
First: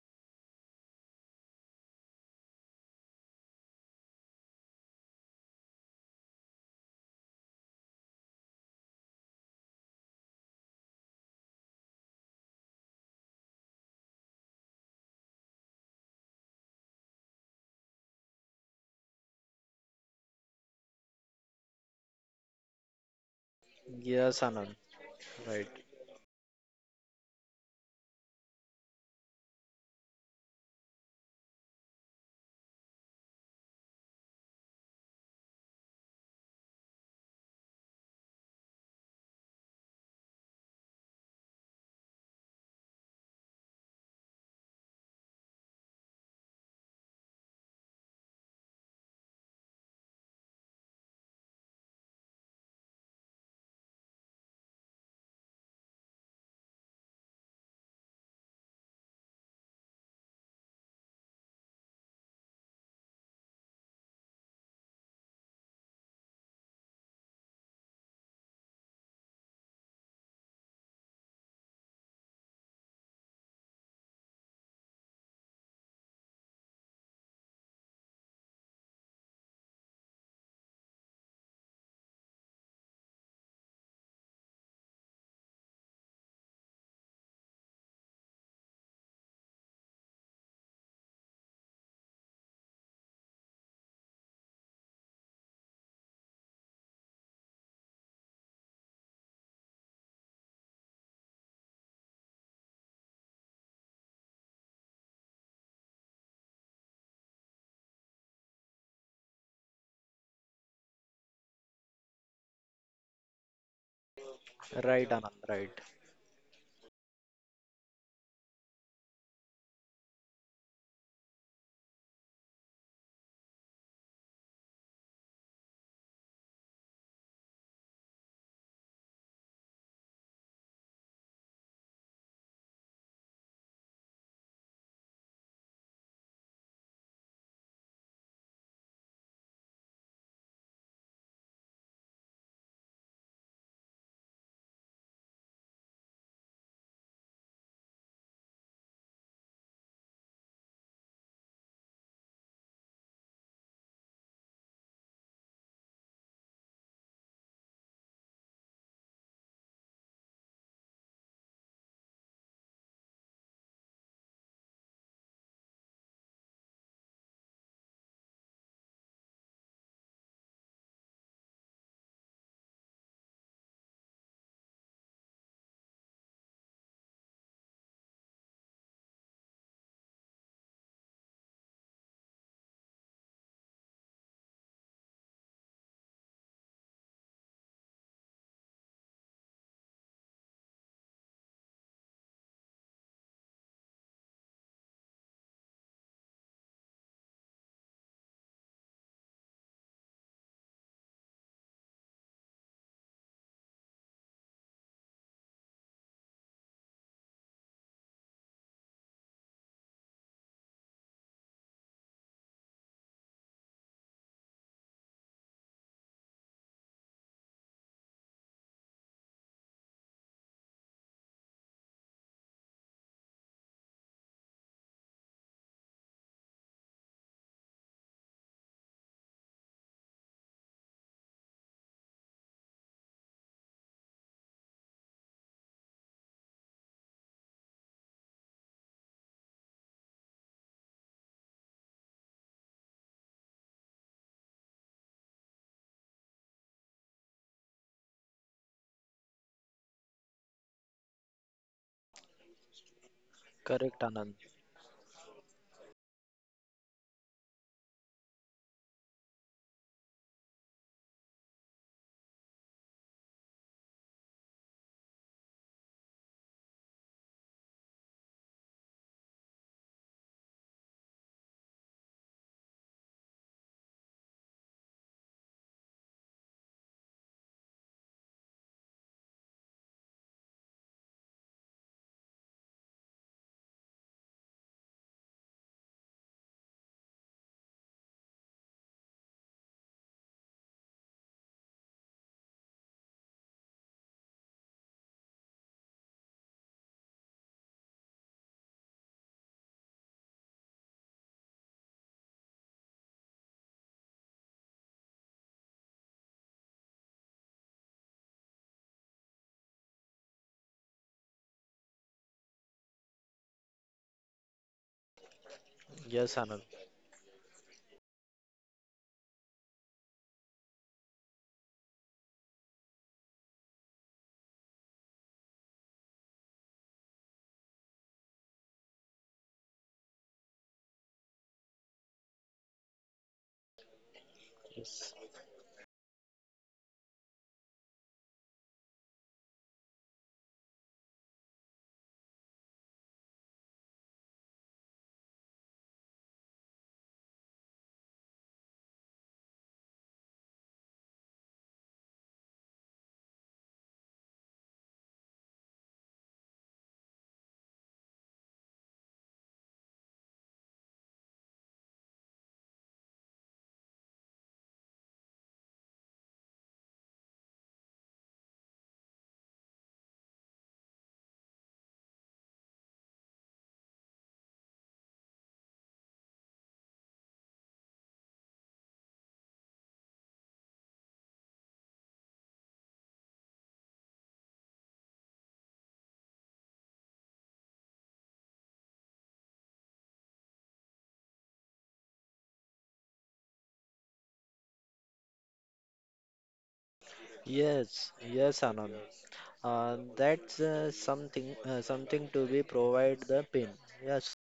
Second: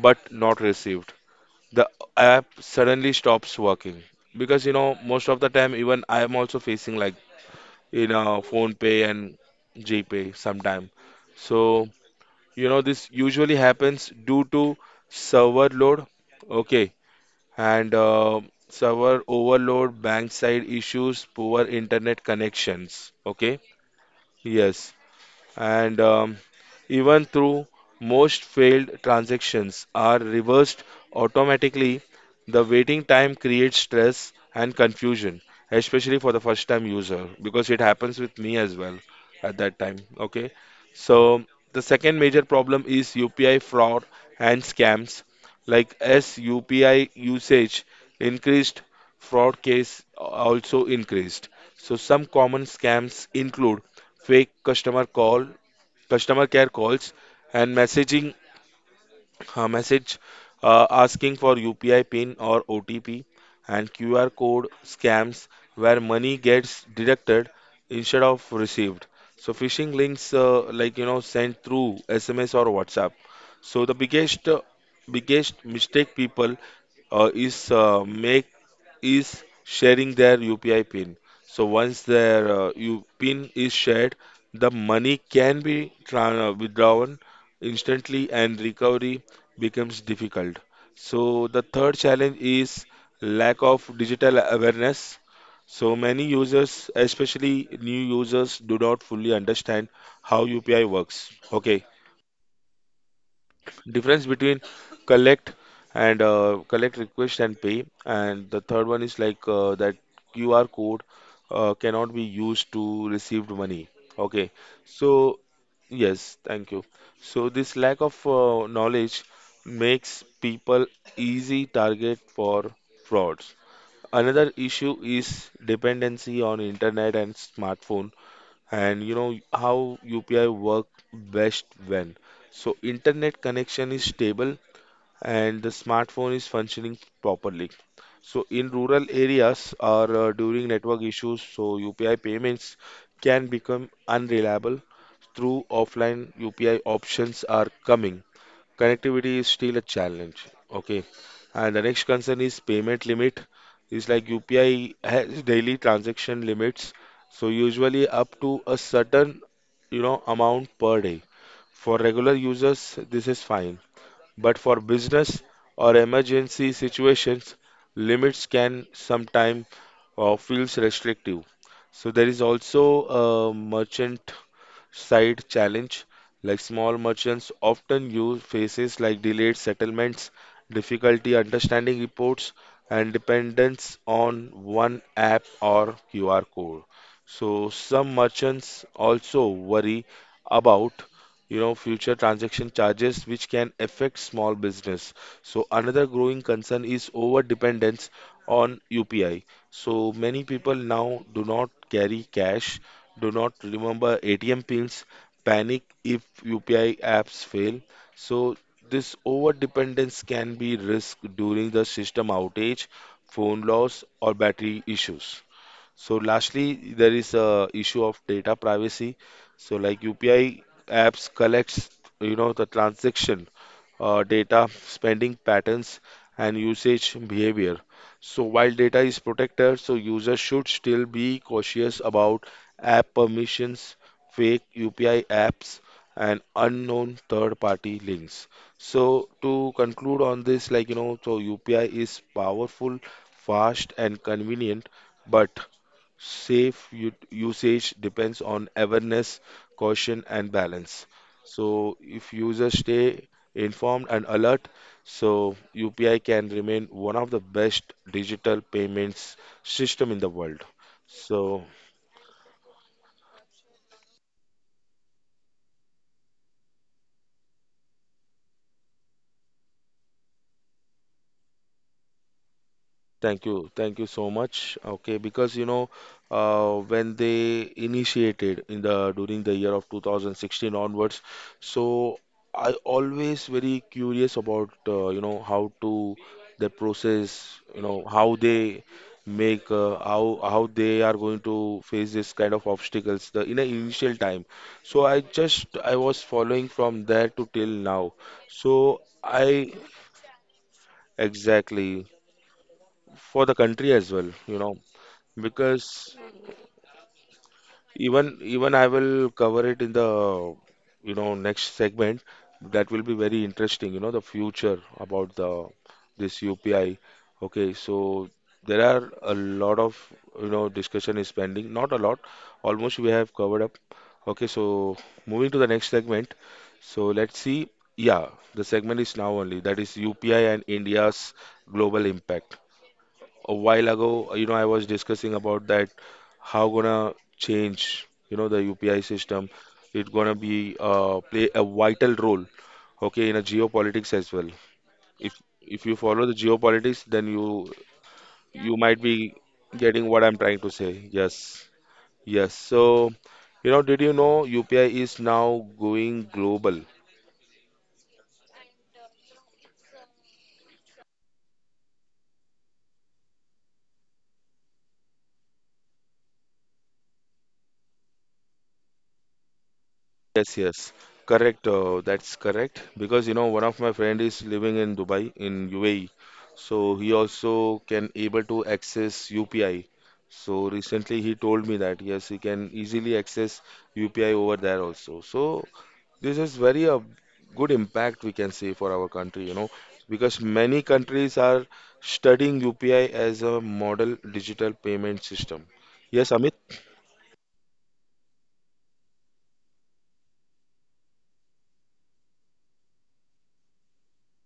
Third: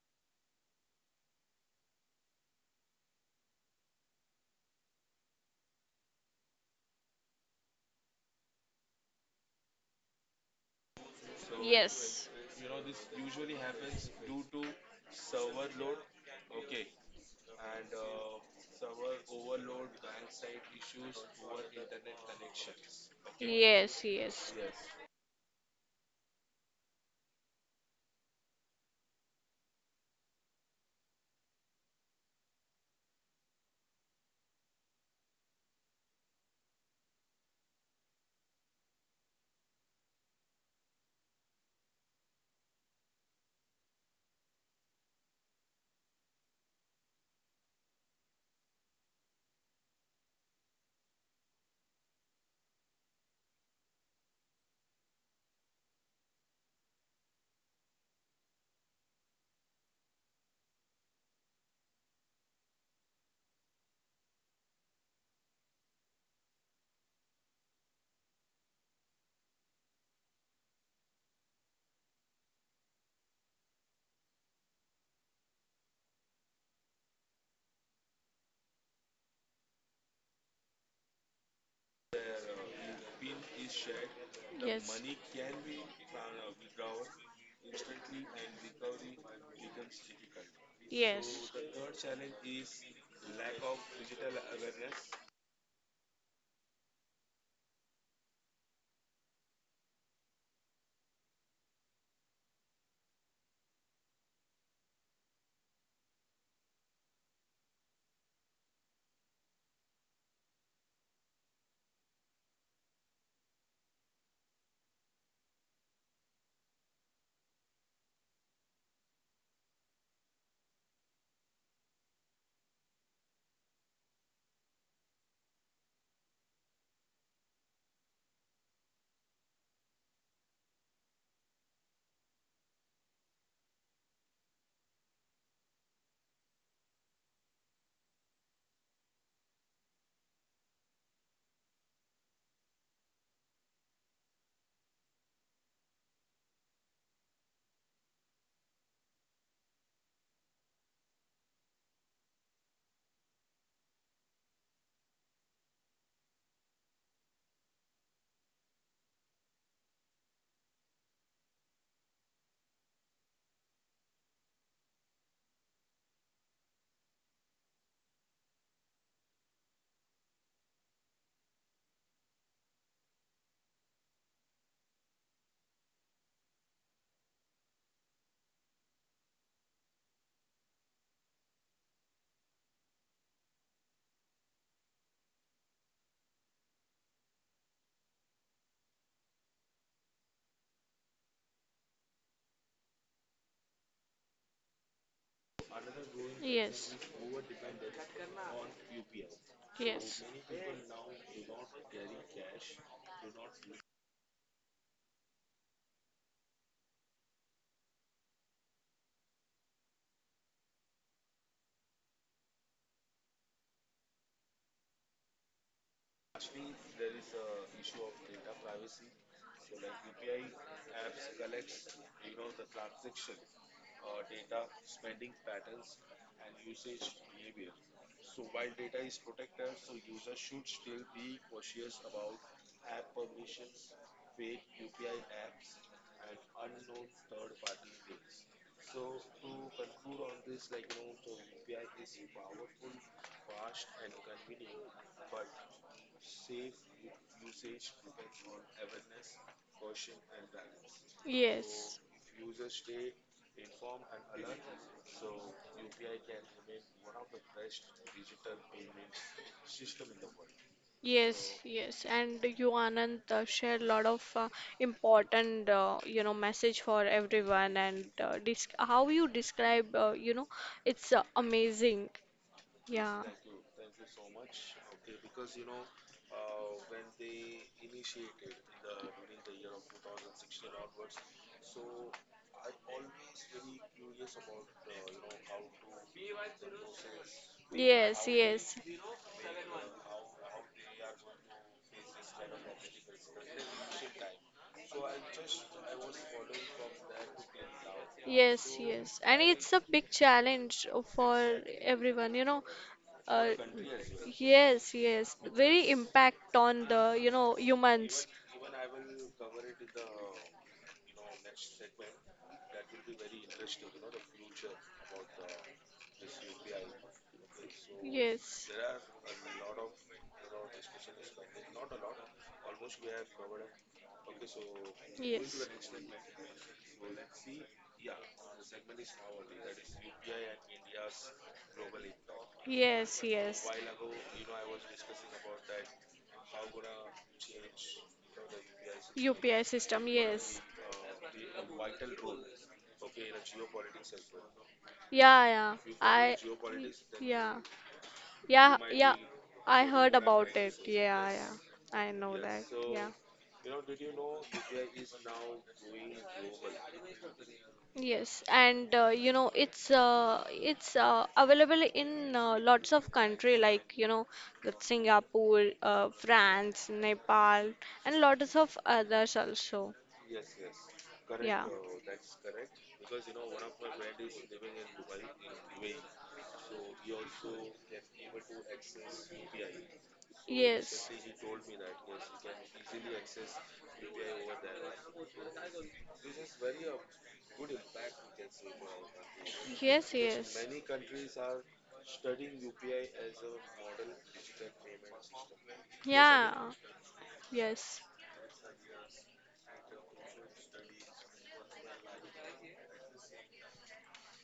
S1: but not received, the app suddenly stops working. Because you know, most of the time even I am also facing, phone pay and gpay sometime.
S2: So.
S1: So you know this usually happens due to server load, okay, and server overload, bank side issues, poor internet connections, okay.
S2: Yes,
S3: Yes,
S2: yes.
S3: Anand.
S1: Yes,
S3: Right.
S1: and even through most failed transactions are reversed automatically, the waiting time creates stress and confusion, especially for the first time user, because it happens with me as well at that time, okay. So the second major problem is UPI fraud and scams. Like as UPI usage increased, fraud case also increased. So some common scams include fake customer care calls and messaging message asking for UPI pin or OTP, and QR code scams where money gets deducted instead of received. So phishing links, sent through SMS or WhatsApp. So the biggest mistake people is make is sharing their UPI pin. So once their U pin is shared, the
S2: Yes.
S1: money can be withdrawn instantly and recovery becomes
S2: So.
S1: difficult. So
S2: Yes.
S1: the third challenge is lack of digital
S2: Of.
S1: awareness. So many users, especially new users, do not fully understand how UPI works. Okay, difference between collect collect request and pay. And the third one is like that QR code cannot be used to received money. Okay.
S3: Right,
S1: So
S3: Anand. Right.
S1: yes, thank you. So this lack of knowledge makes people easy target for frauds. Another issue is dependency on internet and smartphone. And you know, how UPI work best when, so internet connection is stable and the smartphone is functioning properly. So in rural areas or during network issues, so UPI payments can become unreliable. Through offline UPI options are coming, connectivity is still a challenge. Okay. And the next concern is payment limit. It's like UPI has daily transaction limits, so usually up to a certain, you know, amount per day. For regular users, this is fine, but for business or emergency situations, limits can sometimes feels restrictive. So there is also a merchant side challenge, like small merchants often use faces like delayed settlements, difficulty understanding reports, and dependence on one app or QR code. So some merchants also worry about, you know, future transaction charges which can affect small business. So another growing concern
S2: Yes.
S1: is
S2: Control.
S1: over dependence on
S2: So.
S1: UPI. So
S2: Yes.
S1: many people now do not carry
S2: Yes.
S1: cash, do
S2: Control.
S1: not remember ATM pins, panic if UPI apps fail. So this over dependence can be risk during the system outage, phone loss or battery issues. So lastly, there is a issue of data privacy. So like UPI apps collects, you know, the transaction data, spending patterns, and usage behavior. So while data is protected, so users should still be cautious about app permissions, fake UPI apps, and unknown third-party links. So to conclude on this, so UPI is powerful, fast, and convenient. But safe u- usage depends on awareness, caution, and balance.
S2: Yes,
S1: So if users stay
S3: Correct,
S1: informed and
S3: Anand.
S1: alert, so UPI can remain one of the best digital payments system in the world. So
S2: yes, and you Anand share a lot of important, you know, message for everyone, and disc how you describe, you know, it's amazing. Yeah.
S1: thank you. Thank you so much. Okay, because you know, when they initiated in the during the year of 2016 onwards, so I always very curious about, how to the process, you know,
S2: Yes,
S1: how
S2: yes.
S1: they make how they are going to face this kind of obstacles the in a initial time. So I was following from there to till now.
S2: Yes,
S1: So
S2: yes. And it's
S1: I
S2: a big challenge for
S1: exactly
S2: everyone, you know.
S1: for
S2: Uh,
S1: the country as well, you know,
S2: yes, yes. Very
S1: because
S2: impact on the, you know, humans.
S1: even I will cover it in the, you know, next segment, that will be very interesting, you know, the future about the
S3: Yes,
S1: this
S3: Anand.
S1: UPI. Okay, so
S2: Yes,
S1: there are a lot of, you know, discussion is pending. Not a lot, almost we have covered up. Okay, so moving to the
S2: yes.
S1: next segment. So let's see. Yeah, the segment is now only that is UPI and India's global impact.
S2: Yes,
S1: A
S2: yes.
S1: while ago, you know, I was
S3: Yes,
S1: discussing about that how gonna change, you know, the UPI system.
S2: UPI system,
S1: It gonna be
S2: yes.
S1: play a vital role, okay, in a geopolitics as well. If
S2: Yeah,
S1: you
S2: yeah.
S1: follow the geopolitics, then
S2: Yeah.
S1: you
S2: Yeah,
S1: might
S2: yeah,
S1: be
S2: I
S1: getting
S2: heard
S1: what I'm
S2: about
S1: trying to
S2: it.
S1: say.
S2: Yeah, yeah,
S1: Yes,
S2: I know
S1: yes.
S2: that. Yeah.
S1: So, you know, did you know UPI is now going global?
S2: Yes, and you know it's available in lots of country like you know the Singapore, France, Nepal, and lots of others also.
S1: Yes, yes,
S2: Yeah.
S1: correct. That's correct, because you know one of my friend is living in Dubai in UAE, so he also can able to access UPI. So
S2: Yes.
S1: recently he told me that yes, he can easily access UPI over there also. So this is very a good impact we can say for our country, you know,
S2: Yes,
S1: because
S2: yes.
S1: many countries are studying UPI as a model digital payment system. Yes,
S2: Yeah.
S1: Amit.
S2: Yes.
S3: yes, yes, Anand. That's something, something to be provide the pin. Yes,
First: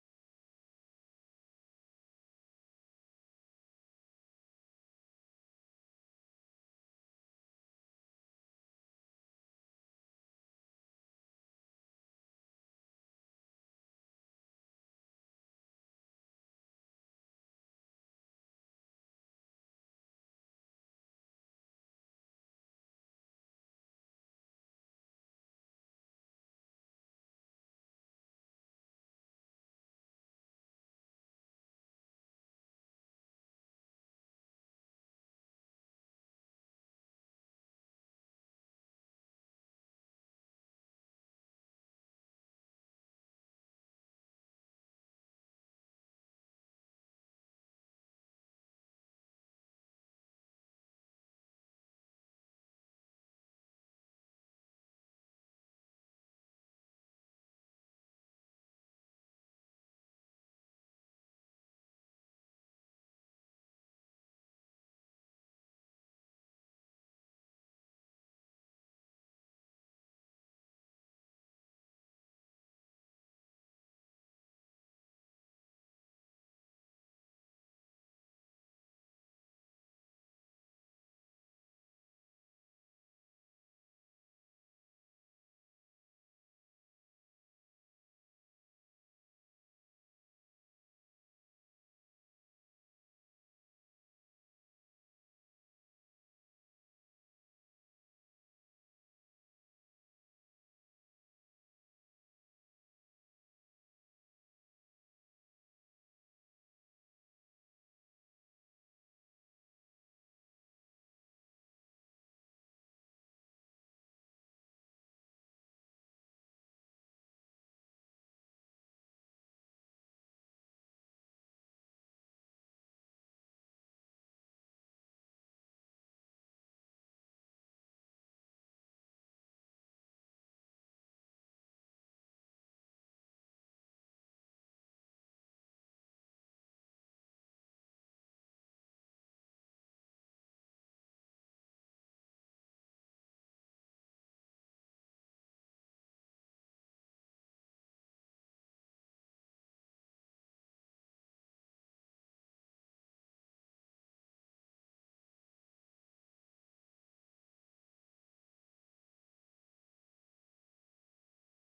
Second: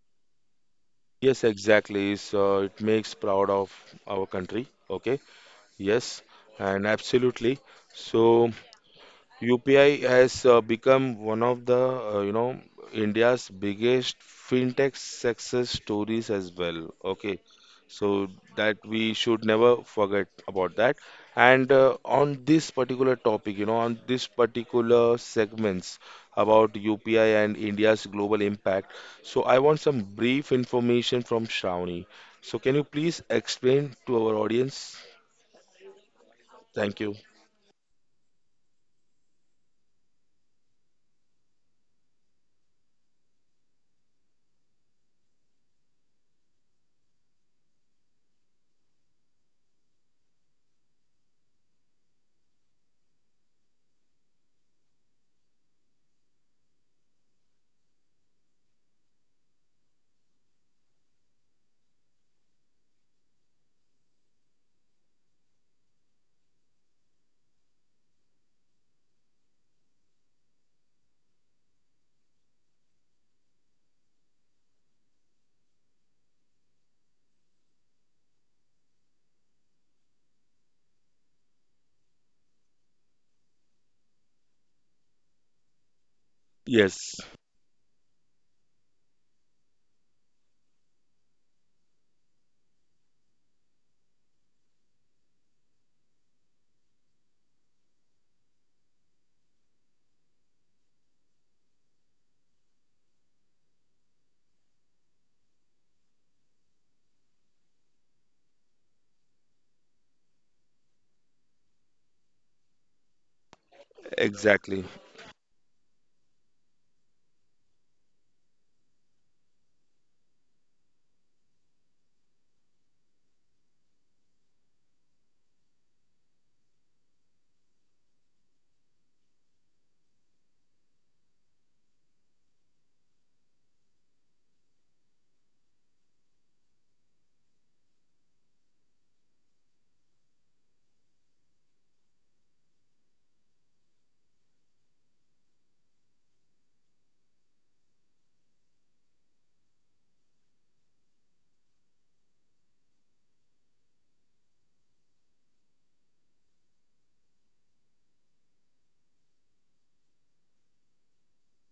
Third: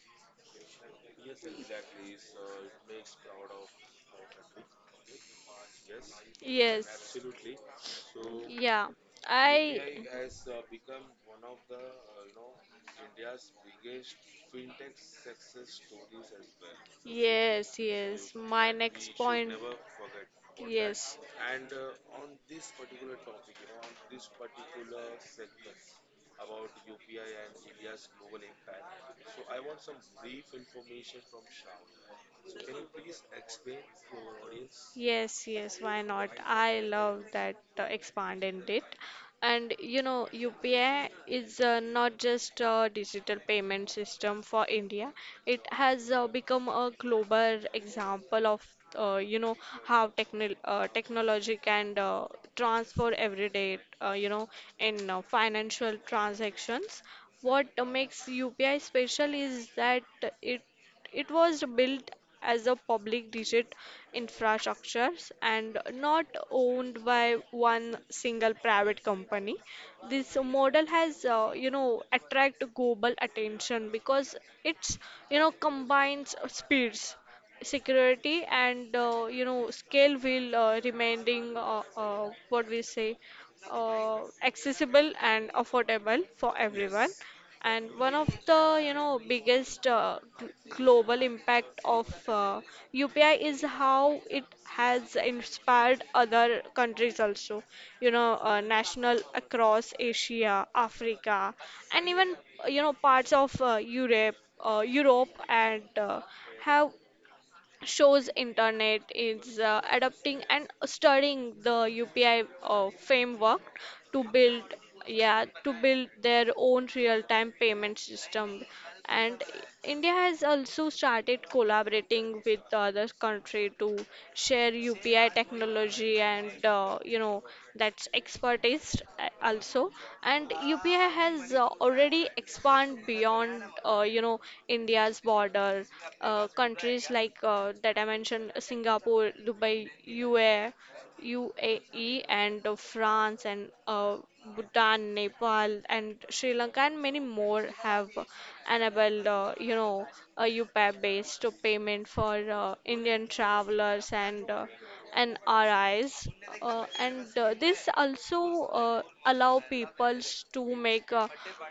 S1: Yes, exactly. So it makes proud of our country. Okay. Yes, and
S2: Yes.
S1: absolutely. So
S2: Yeah. I.
S1: UPI has become one of the, India's biggest fintech success stories as well. Okay,
S2: Yes,
S1: so
S2: yes. My
S1: that we
S2: next
S1: should
S2: point.
S1: never forget about that.
S2: Yes.
S1: And on this particular topic, you know, on this particular segments about UPI and India's global impact, so I want some brief information from Shravani. So can you please explain to our audience?
S2: Yes, yes, why not? I
S1: Thank you.
S2: love that expanding it. And you know, UPI is not just a digital payment system for India. It has become a global example of you know how technology can transfer every day you know in financial transactions. What makes UPI special is that it it was built as a public digit infrastructure and not owned by one single private company. This model has, you know, attract global attention because it's, you know, combines speeds, security and you know scale will remaining what we say uh, accessible and affordable for everyone.
S1: Yes,
S2: And one of the, you know, biggest global impact of UPI is how it has inspired other countries also, you know, national across Asia, Africa, and even, you know, parts of Europe, and have shows internet is adapting and studying the UPI framework to build
S1: exactly.
S2: yeah to build their own real-time payment system. And India has also started collaborating with the other country to share UPI technology and, you know, that's expertise also. And UPI has already expand beyond, you know, India's border. Countries like that I mentioned, Singapore, Dubai, UAE, and France, and Bhutan, Nepal, and Sri Lanka, and many more have enabled, you know, a UPI-based payment for Indian travelers and RIs. And This also allow people to make uh,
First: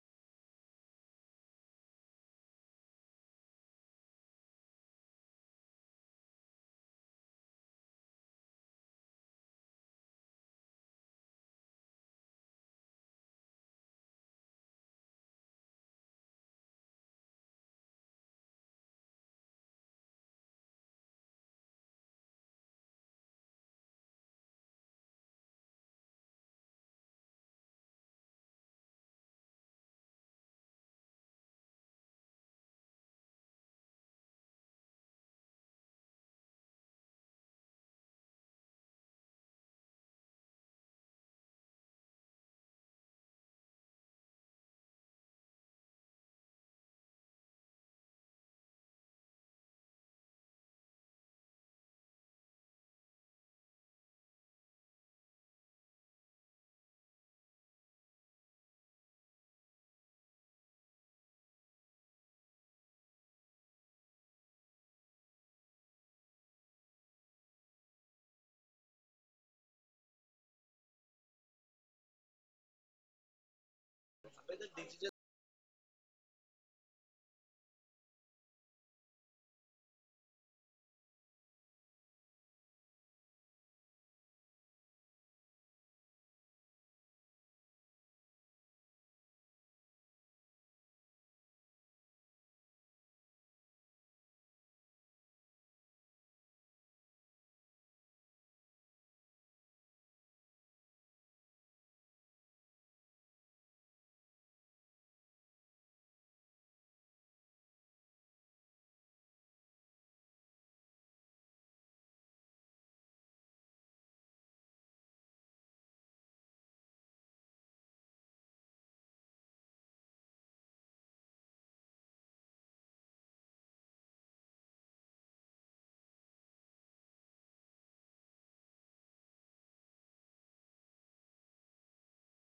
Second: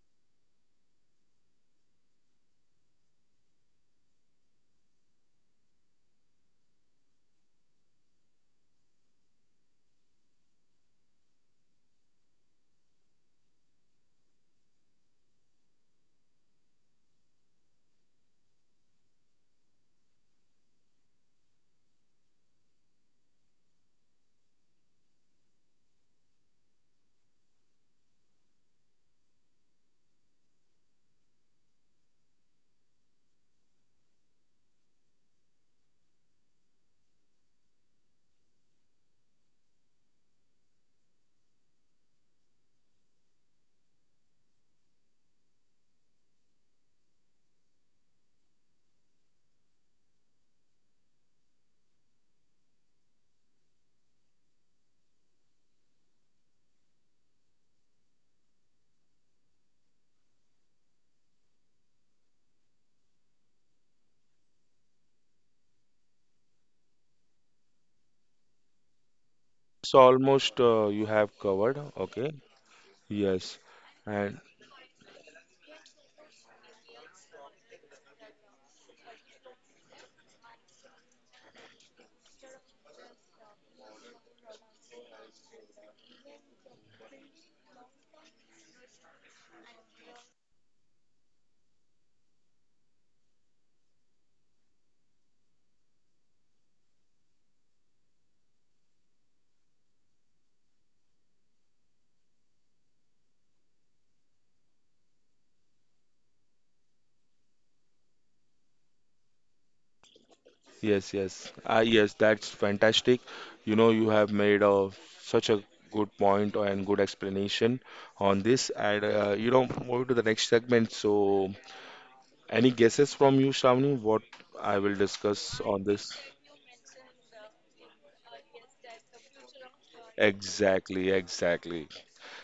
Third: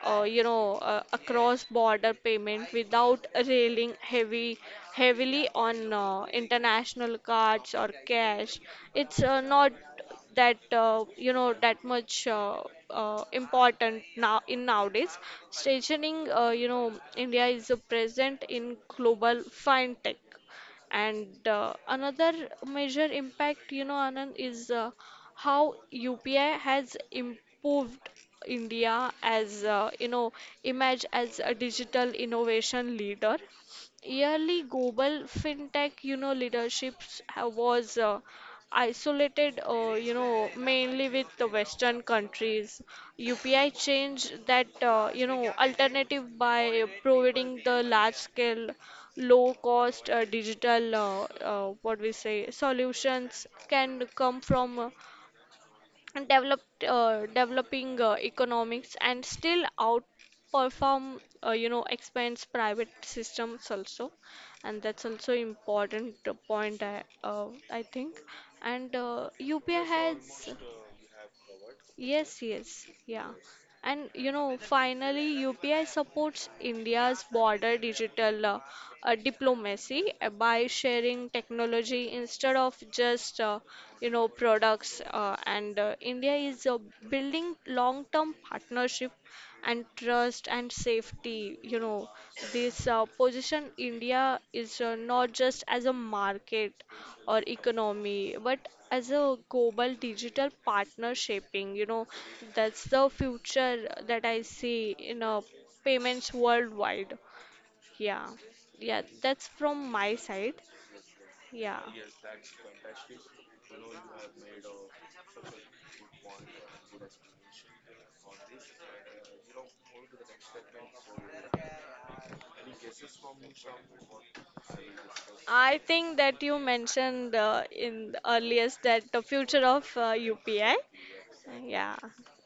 S2: uh, you know, a cross-border payment without railing heavy heavily on international cards or cash. It's not that you know that much important now in nowadays stationing, you know, India is present in global fintech. And another major impact, you know, Anand, is how UPI has improved India as, you know, image as a digital innovation leader. Yearly global fintech, you know, leaderships ha- was isolated, you know, mainly with the western countries. UPI changed that, you know, alternative by providing the large scale, low cost, digital what we say solutions can come from, and developed developing economics, and still outperform, you know, expense private systems also. And that's also important point, I think. And UPI
S1: So
S2: has...
S1: almost you have covered. Okay.
S2: Yes, yes, yeah.
S1: Yes.
S2: And you
S1: And
S2: know, finally, UPI supports India's border digital diplomacy by sharing technology instead of just, you know, products. And India is building long-term partnership and trust and safety. You know, this position India is, not just as a market or economy, but as a global digital partner shaping, you know, that's the future that I see in payments worldwide. Yeah, yeah, that's from my side.
S1: yes, yes.
S2: Yeah.
S1: Ah, yes, that's fantastic. You know, you have made a such a good point and good explanation on this. And you know, moving to the next segment. So any guesses from you, Shravani, what I will discuss
S2: I
S1: on this?
S2: think that you mentioned in the earliest that the future of UPI.
S1: Exactly, exactly.
S2: Yeah,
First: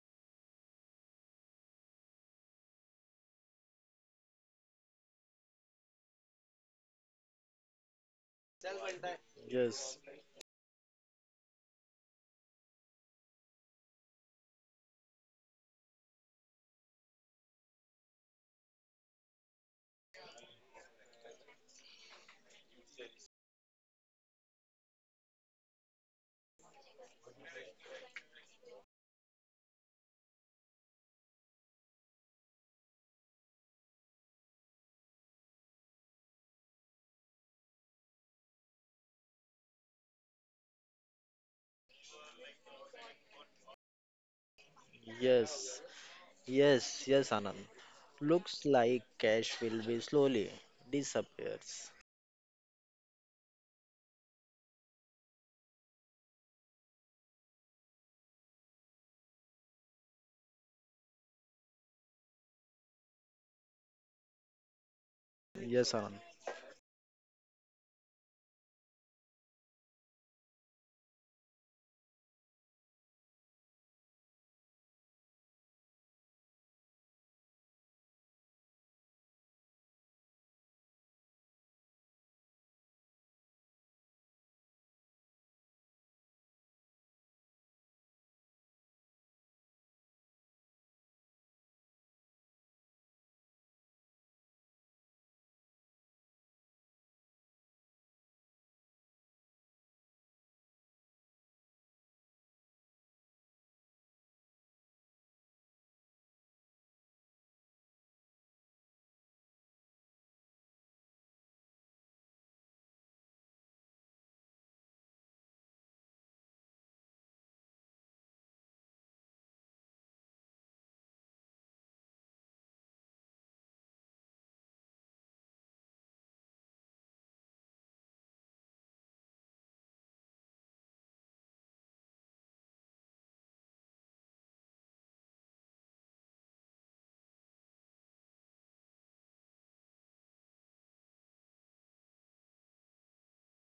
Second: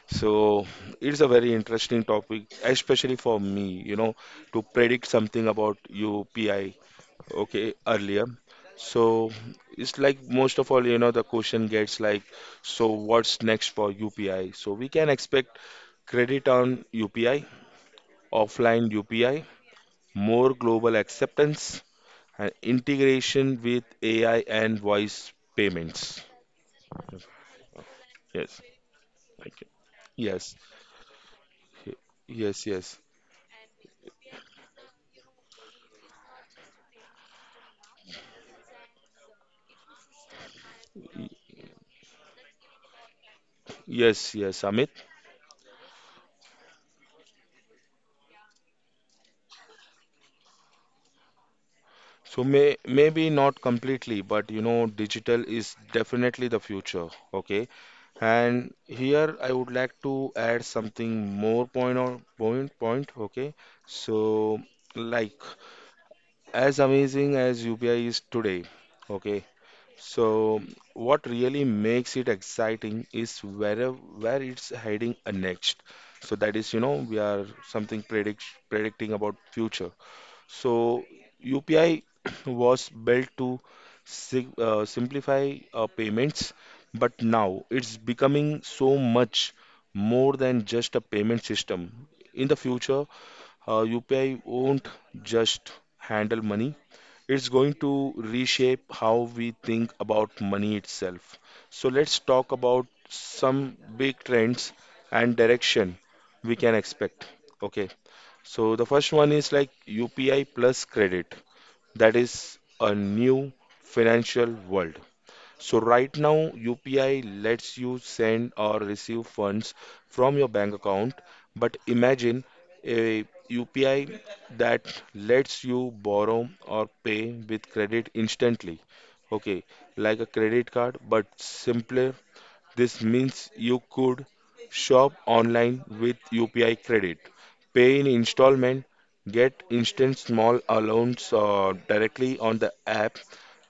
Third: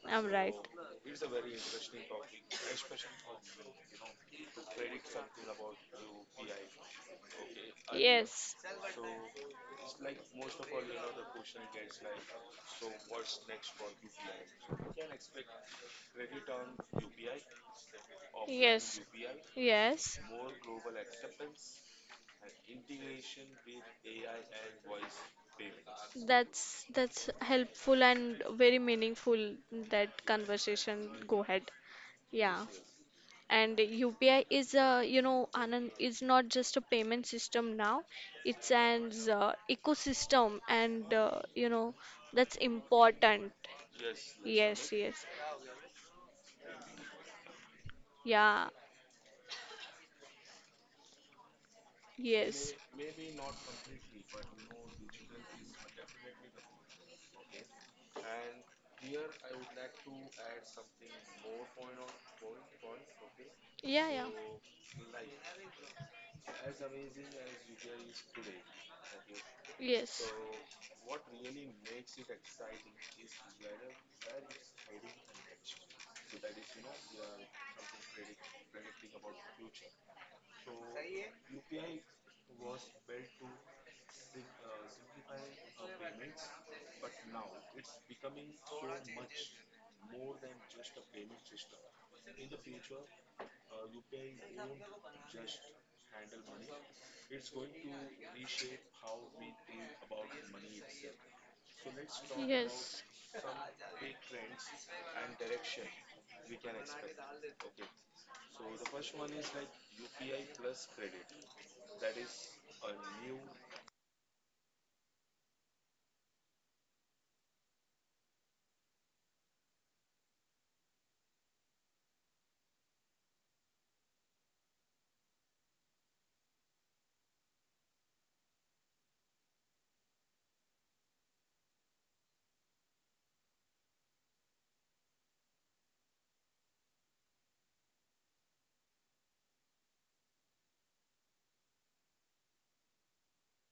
S2: I'm right.
S1: So it's a very interesting topic, especially for me, you know, to predict something about UPI. Okay, earlier.
S2: Yes,
S1: So it's
S3: yes,
S1: like most of all, you know, the question gets like, so what's next for UPI? So we can expect credit on UPI, offline
S2: yes,
S1: UPI,
S2: yes.
S1: more global acceptance, and integration with AI and voice payments.
S2: That's helpful and
S1: Yes,
S2: very meaningful
S1: thank you.
S2: that
S1: yes
S2: conversation, go ahead.
S1: y-
S2: Yeah.
S1: yes.
S2: And UPI is a, you know, Anand, is not just a payment system now. It's an ecosystem and,
S1: Y-
S2: you know, that's important.
S1: yes, Amit.
S2: Yes,
S3: yes, yes, yes, Anand. Looks
S2: yes, Amit.
S3: like cash will be slowly disappears.
S1: So
S2: Yes.
S1: maybe not completely, but you know, digital is definitely the future. Okay. And here I would like to add something more point on point. Okay,
S2: Yeah, yes. Yeah,
S1: so
S2: yeah.
S1: like,
S3: Yes, Anand.
S1: as amazing as UPI is today, okay.
S2: So, yes.
S1: So what really makes it exciting is where it's heading next. So that is, you know, we are something predicting about future. So UPI was built to simplify payments, but now it's becoming so much more than just a payment system. In the future, UPI won't just handle money. It's going to reshape how we think about money itself. So let's talk about
S2: Yes.
S1: some big trends and direction we can expect. Okay. So the first one is like UPI plus credit. That is a new financial world. So right now, UPI lets you send or receive funds from your bank account. But imagine a UPI that lets you borrow or pay with credit instantly. Okay, like a credit card, but simpler. This means you could shop online with UPI credit, pay in installment, get instant small allowance directly on the app.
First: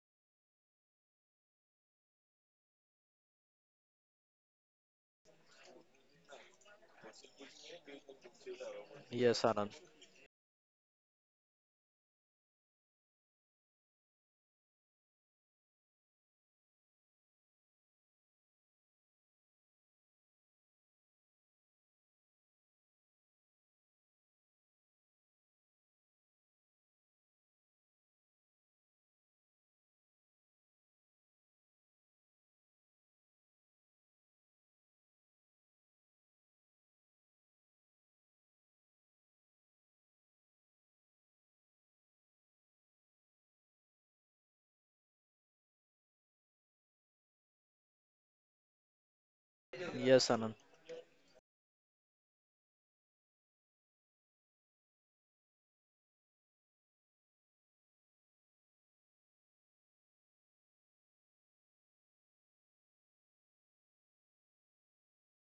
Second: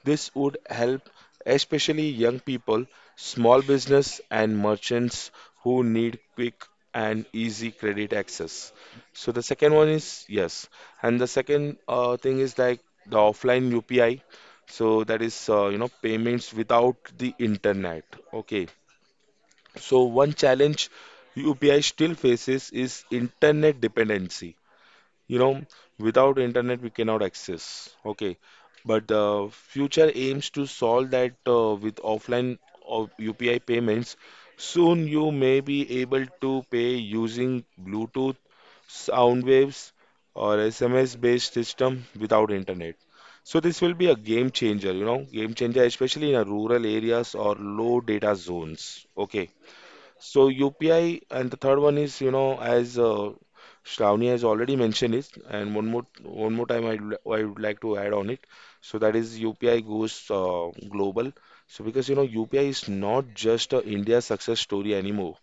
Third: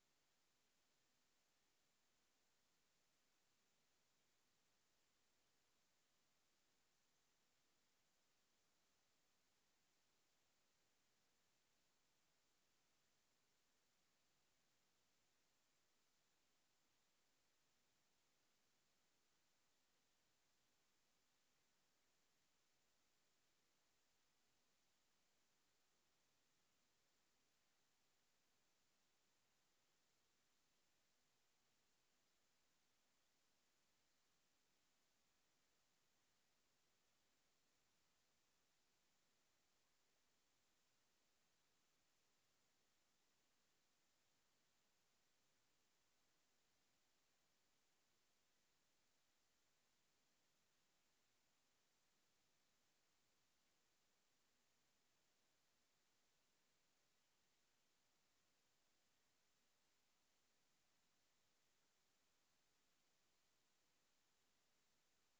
S1: This would help, especially young people, small business and merchants who need quick and easy credit access. So
S3: Yes,
S1: the
S3: Anand.
S1: second one is yes, and the second thing is like the offline UPI. So that is, payments without the internet. Okay. So one challenge UPI still faces is internet dependency. You know, without internet we cannot access. Okay. But the future aims to solve that with offline of UPI payments. Soon you may be able to pay using Bluetooth, sound waves, or SMS based system without internet. So this will be a game changer, you know, game changer, especially in a rural areas or low data zones. Okay.
S3: Yes,
S1: So
S3: Anand.
S1: UPI, and the third one is, you know, as Shravani has already mentioned it, and one more time I would like to add on it. So that is UPI goes global. So because you know, UPI is not just a India success story anymore.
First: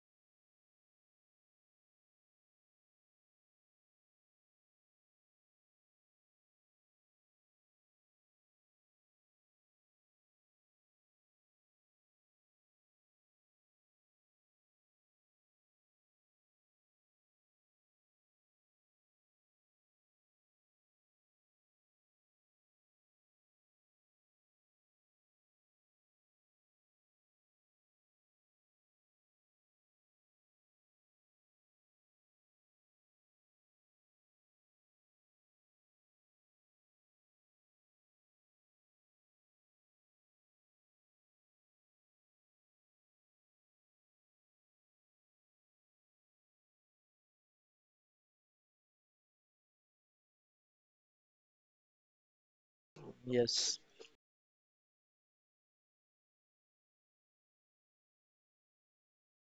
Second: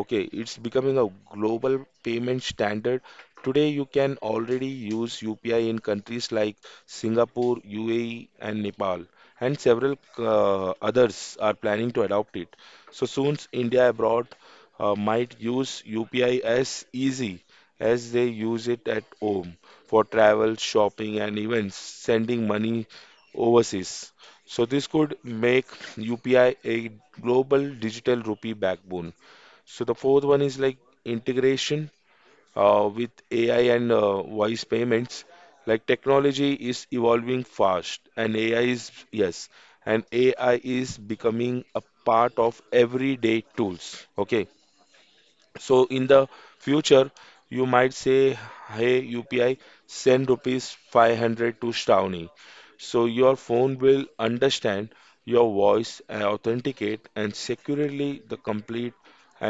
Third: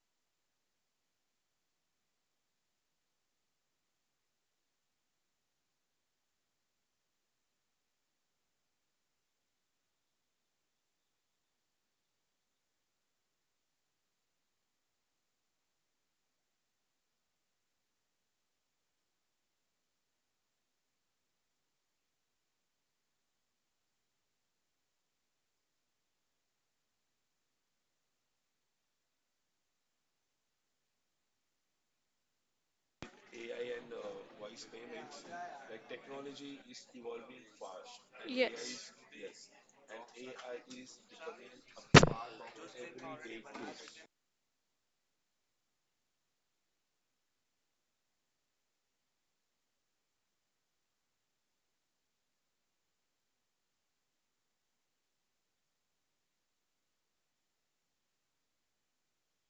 S1: Okay, it's becoming a global payment standard. Today, you can already use UPI in countries like Singapore, UAE, and Nepal, and several others are planning to adopt it. So soon, India abroad might use UPI as easy as they use it at home for travel, shopping, and events, sending money overseas. So this could make UPI a global digital rupee backbone. So the fourth one is like integration with AI and voice payments. Like technology is evolving fast, and AI is yes, and AI is becoming a part of everyday tools. Okay, so in the future, you might say, "Hey UPI, send rupees 500 to Shravani." So your phone
S3: Yes,
S1: will understand your voice and authenticate and securely the complete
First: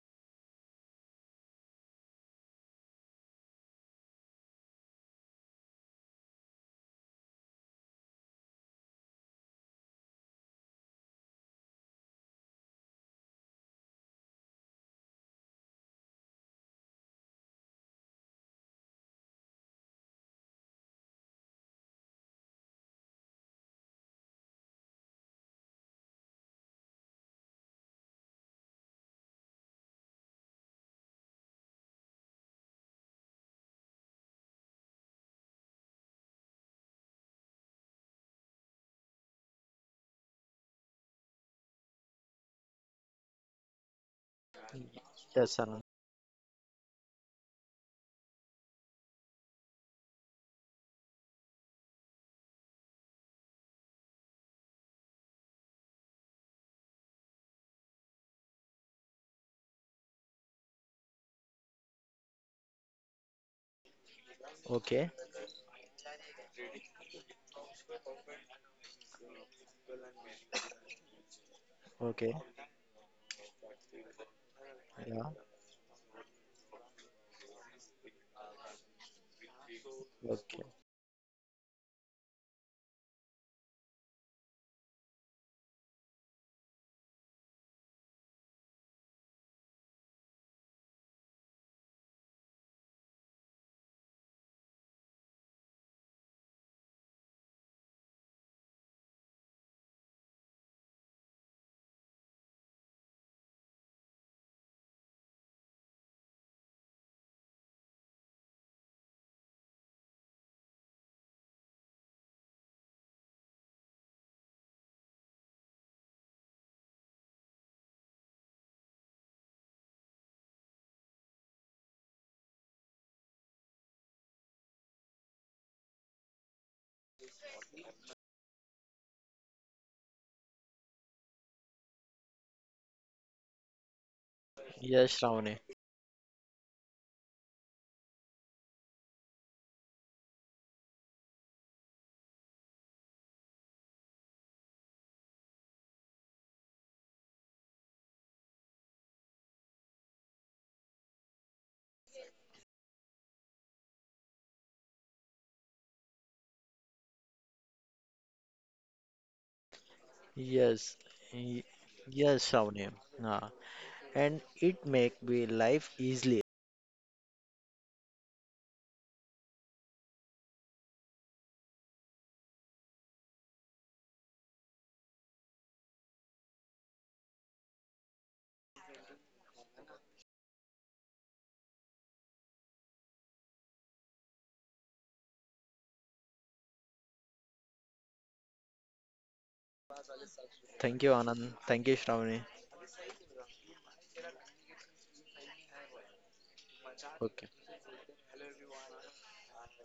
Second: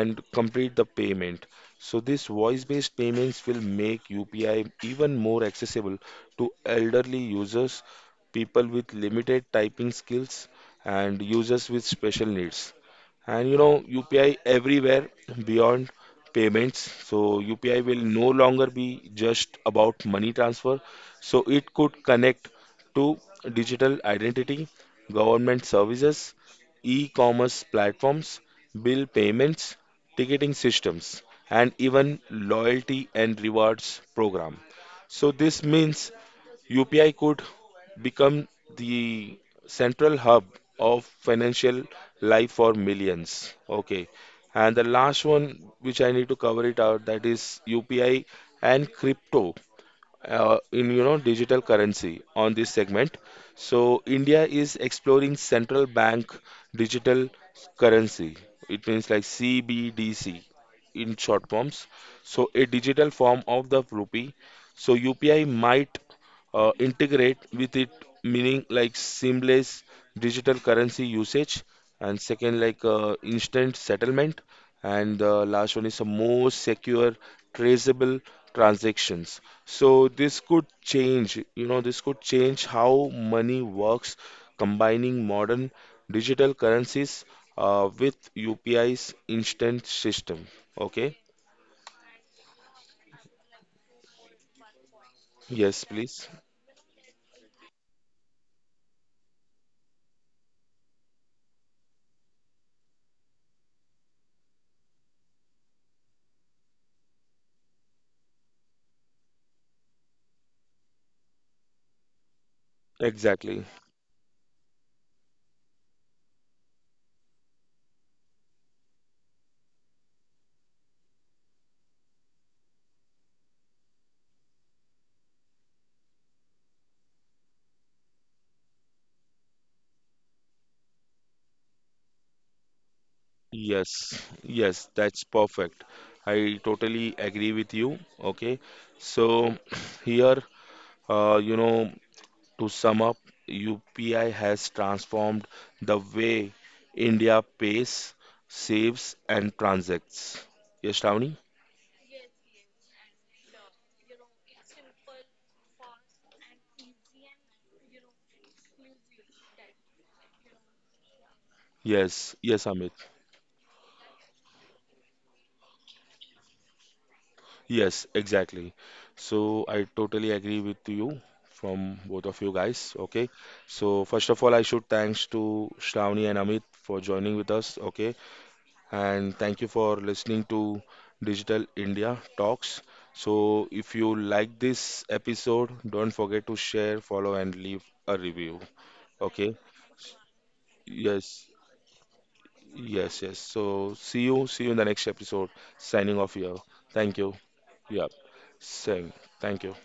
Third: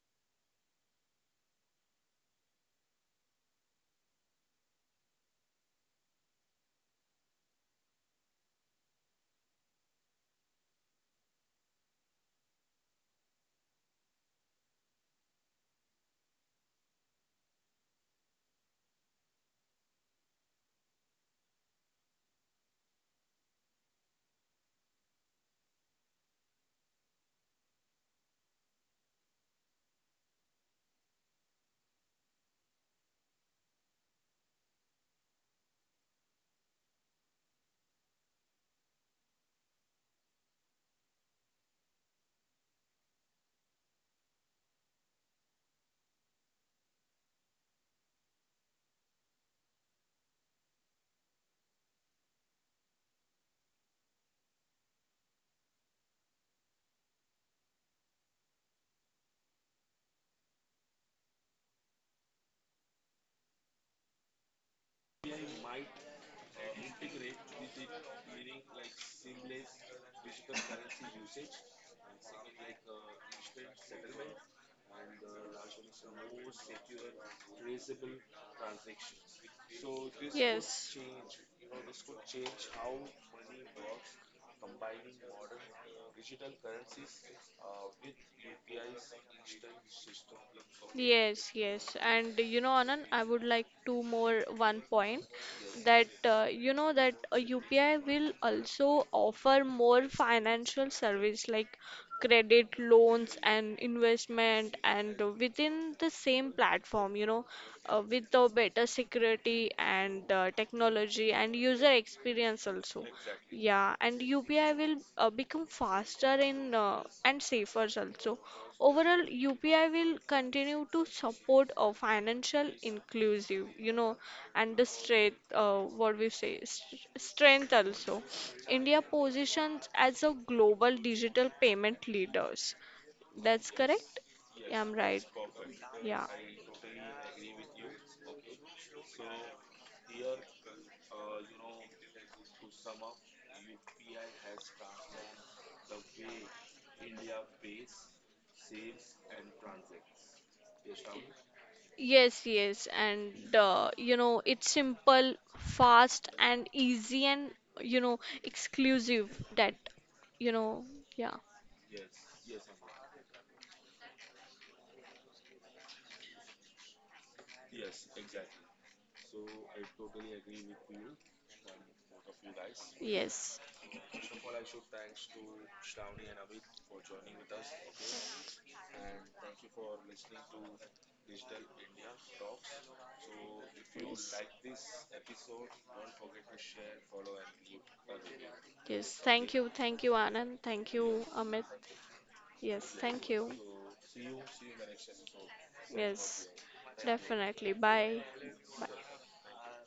S1: and complete the payment. So this voice-based payments will make UPI even more accessible to elderly users, people with limited typing skills, and users with special needs. And you know, UPI everywhere beyond payments. So UPI will no longer be just about money transfer. So it could connect to digital identity, government services, e-commerce platforms, bill payments, ticketing systems, and even loyalty and rewards program. So this means UPI could become the central hub of financial life for millions. Okay. And the last
S3: yes,
S1: one
S3: Anand.
S1: which I need to cover it out, that is UPI and crypto, in, you know, digital currency on this segment. So India is exploring central bank digital currency. It means like CBDC in short forms. So a digital form of the rupee. So
S3: Okay,
S1: UPI might integrate with it, meaning like seamless digital currency usage, and
S3: okay,
S1: second like instant settlement. And
S3: yeah,
S1: the last one is a more secure, traceable transactions. So this
S3: okay.
S1: could change, you know, this could change how money works, combining modern digital currencies with UPI's instant system. Okay.
S2: Yes, yes. And you know, Anand, I would like to more one point
S1: Yes,
S2: that
S1: please.
S2: you know that UPI will also offer more financial service like credit, loans, and investment, and within the same platform, you know, with the better security and technology and user experience also.
S1: Exactly.
S2: Yeah, and UPI will become faster in and safer also. Overall, UPI will continue to support a financial inclusive, you know, and the strength, what we say, strength also. India positions as a global digital payment leaders. That's
S1: Yes.
S2: correct? Yeah,
S1: Yes,
S2: I'm
S3: Yes,
S1: that's
S2: right.
S3: Shravani.
S1: perfect.
S2: Yeah.
S1: I totally agree with you. Okay. So here, you know, to sum up, UPI has transformed the way India pays, saves, and transacts. Yes, Shravani?
S2: Yes, yes, and you know, it's simple, fast, and easy, and you know, exclusive that you know,
S3: Yes,
S2: yeah.
S3: y-
S1: Yes,
S3: yes,
S1: yes,
S3: Shravani.
S1: Amit.
S3: Yeah. And it make we life easily.
S1: Yes, exactly. So I totally agree with you from both of you guys. Okay.
S2: Yes.
S1: So first of all, I should thanks to Shravani and Amit for joining with us. Okay. And thank you for listening to Digital India Talks. So if you like
S2: Yes.
S1: this episode, don't forget to share, follow, and leave a review.
S2: Yes.
S1: Okay?
S2: Thank you. Thank you, Anand. Thank
S3: Thank you,
S2: you,
S1: Yes,
S3: Anand.
S2: Amit.
S3: Thank you, Shravani.
S2: Yes.
S1: yes,
S2: Thank
S1: yes.
S2: you.
S1: So see you in the next episode. Signing off
S2: Yes.
S1: here. Thank you.
S3: Okay.
S2: Definitely.
S1: Yeah,
S2: Bye. Bye.
S1: same. Thank you.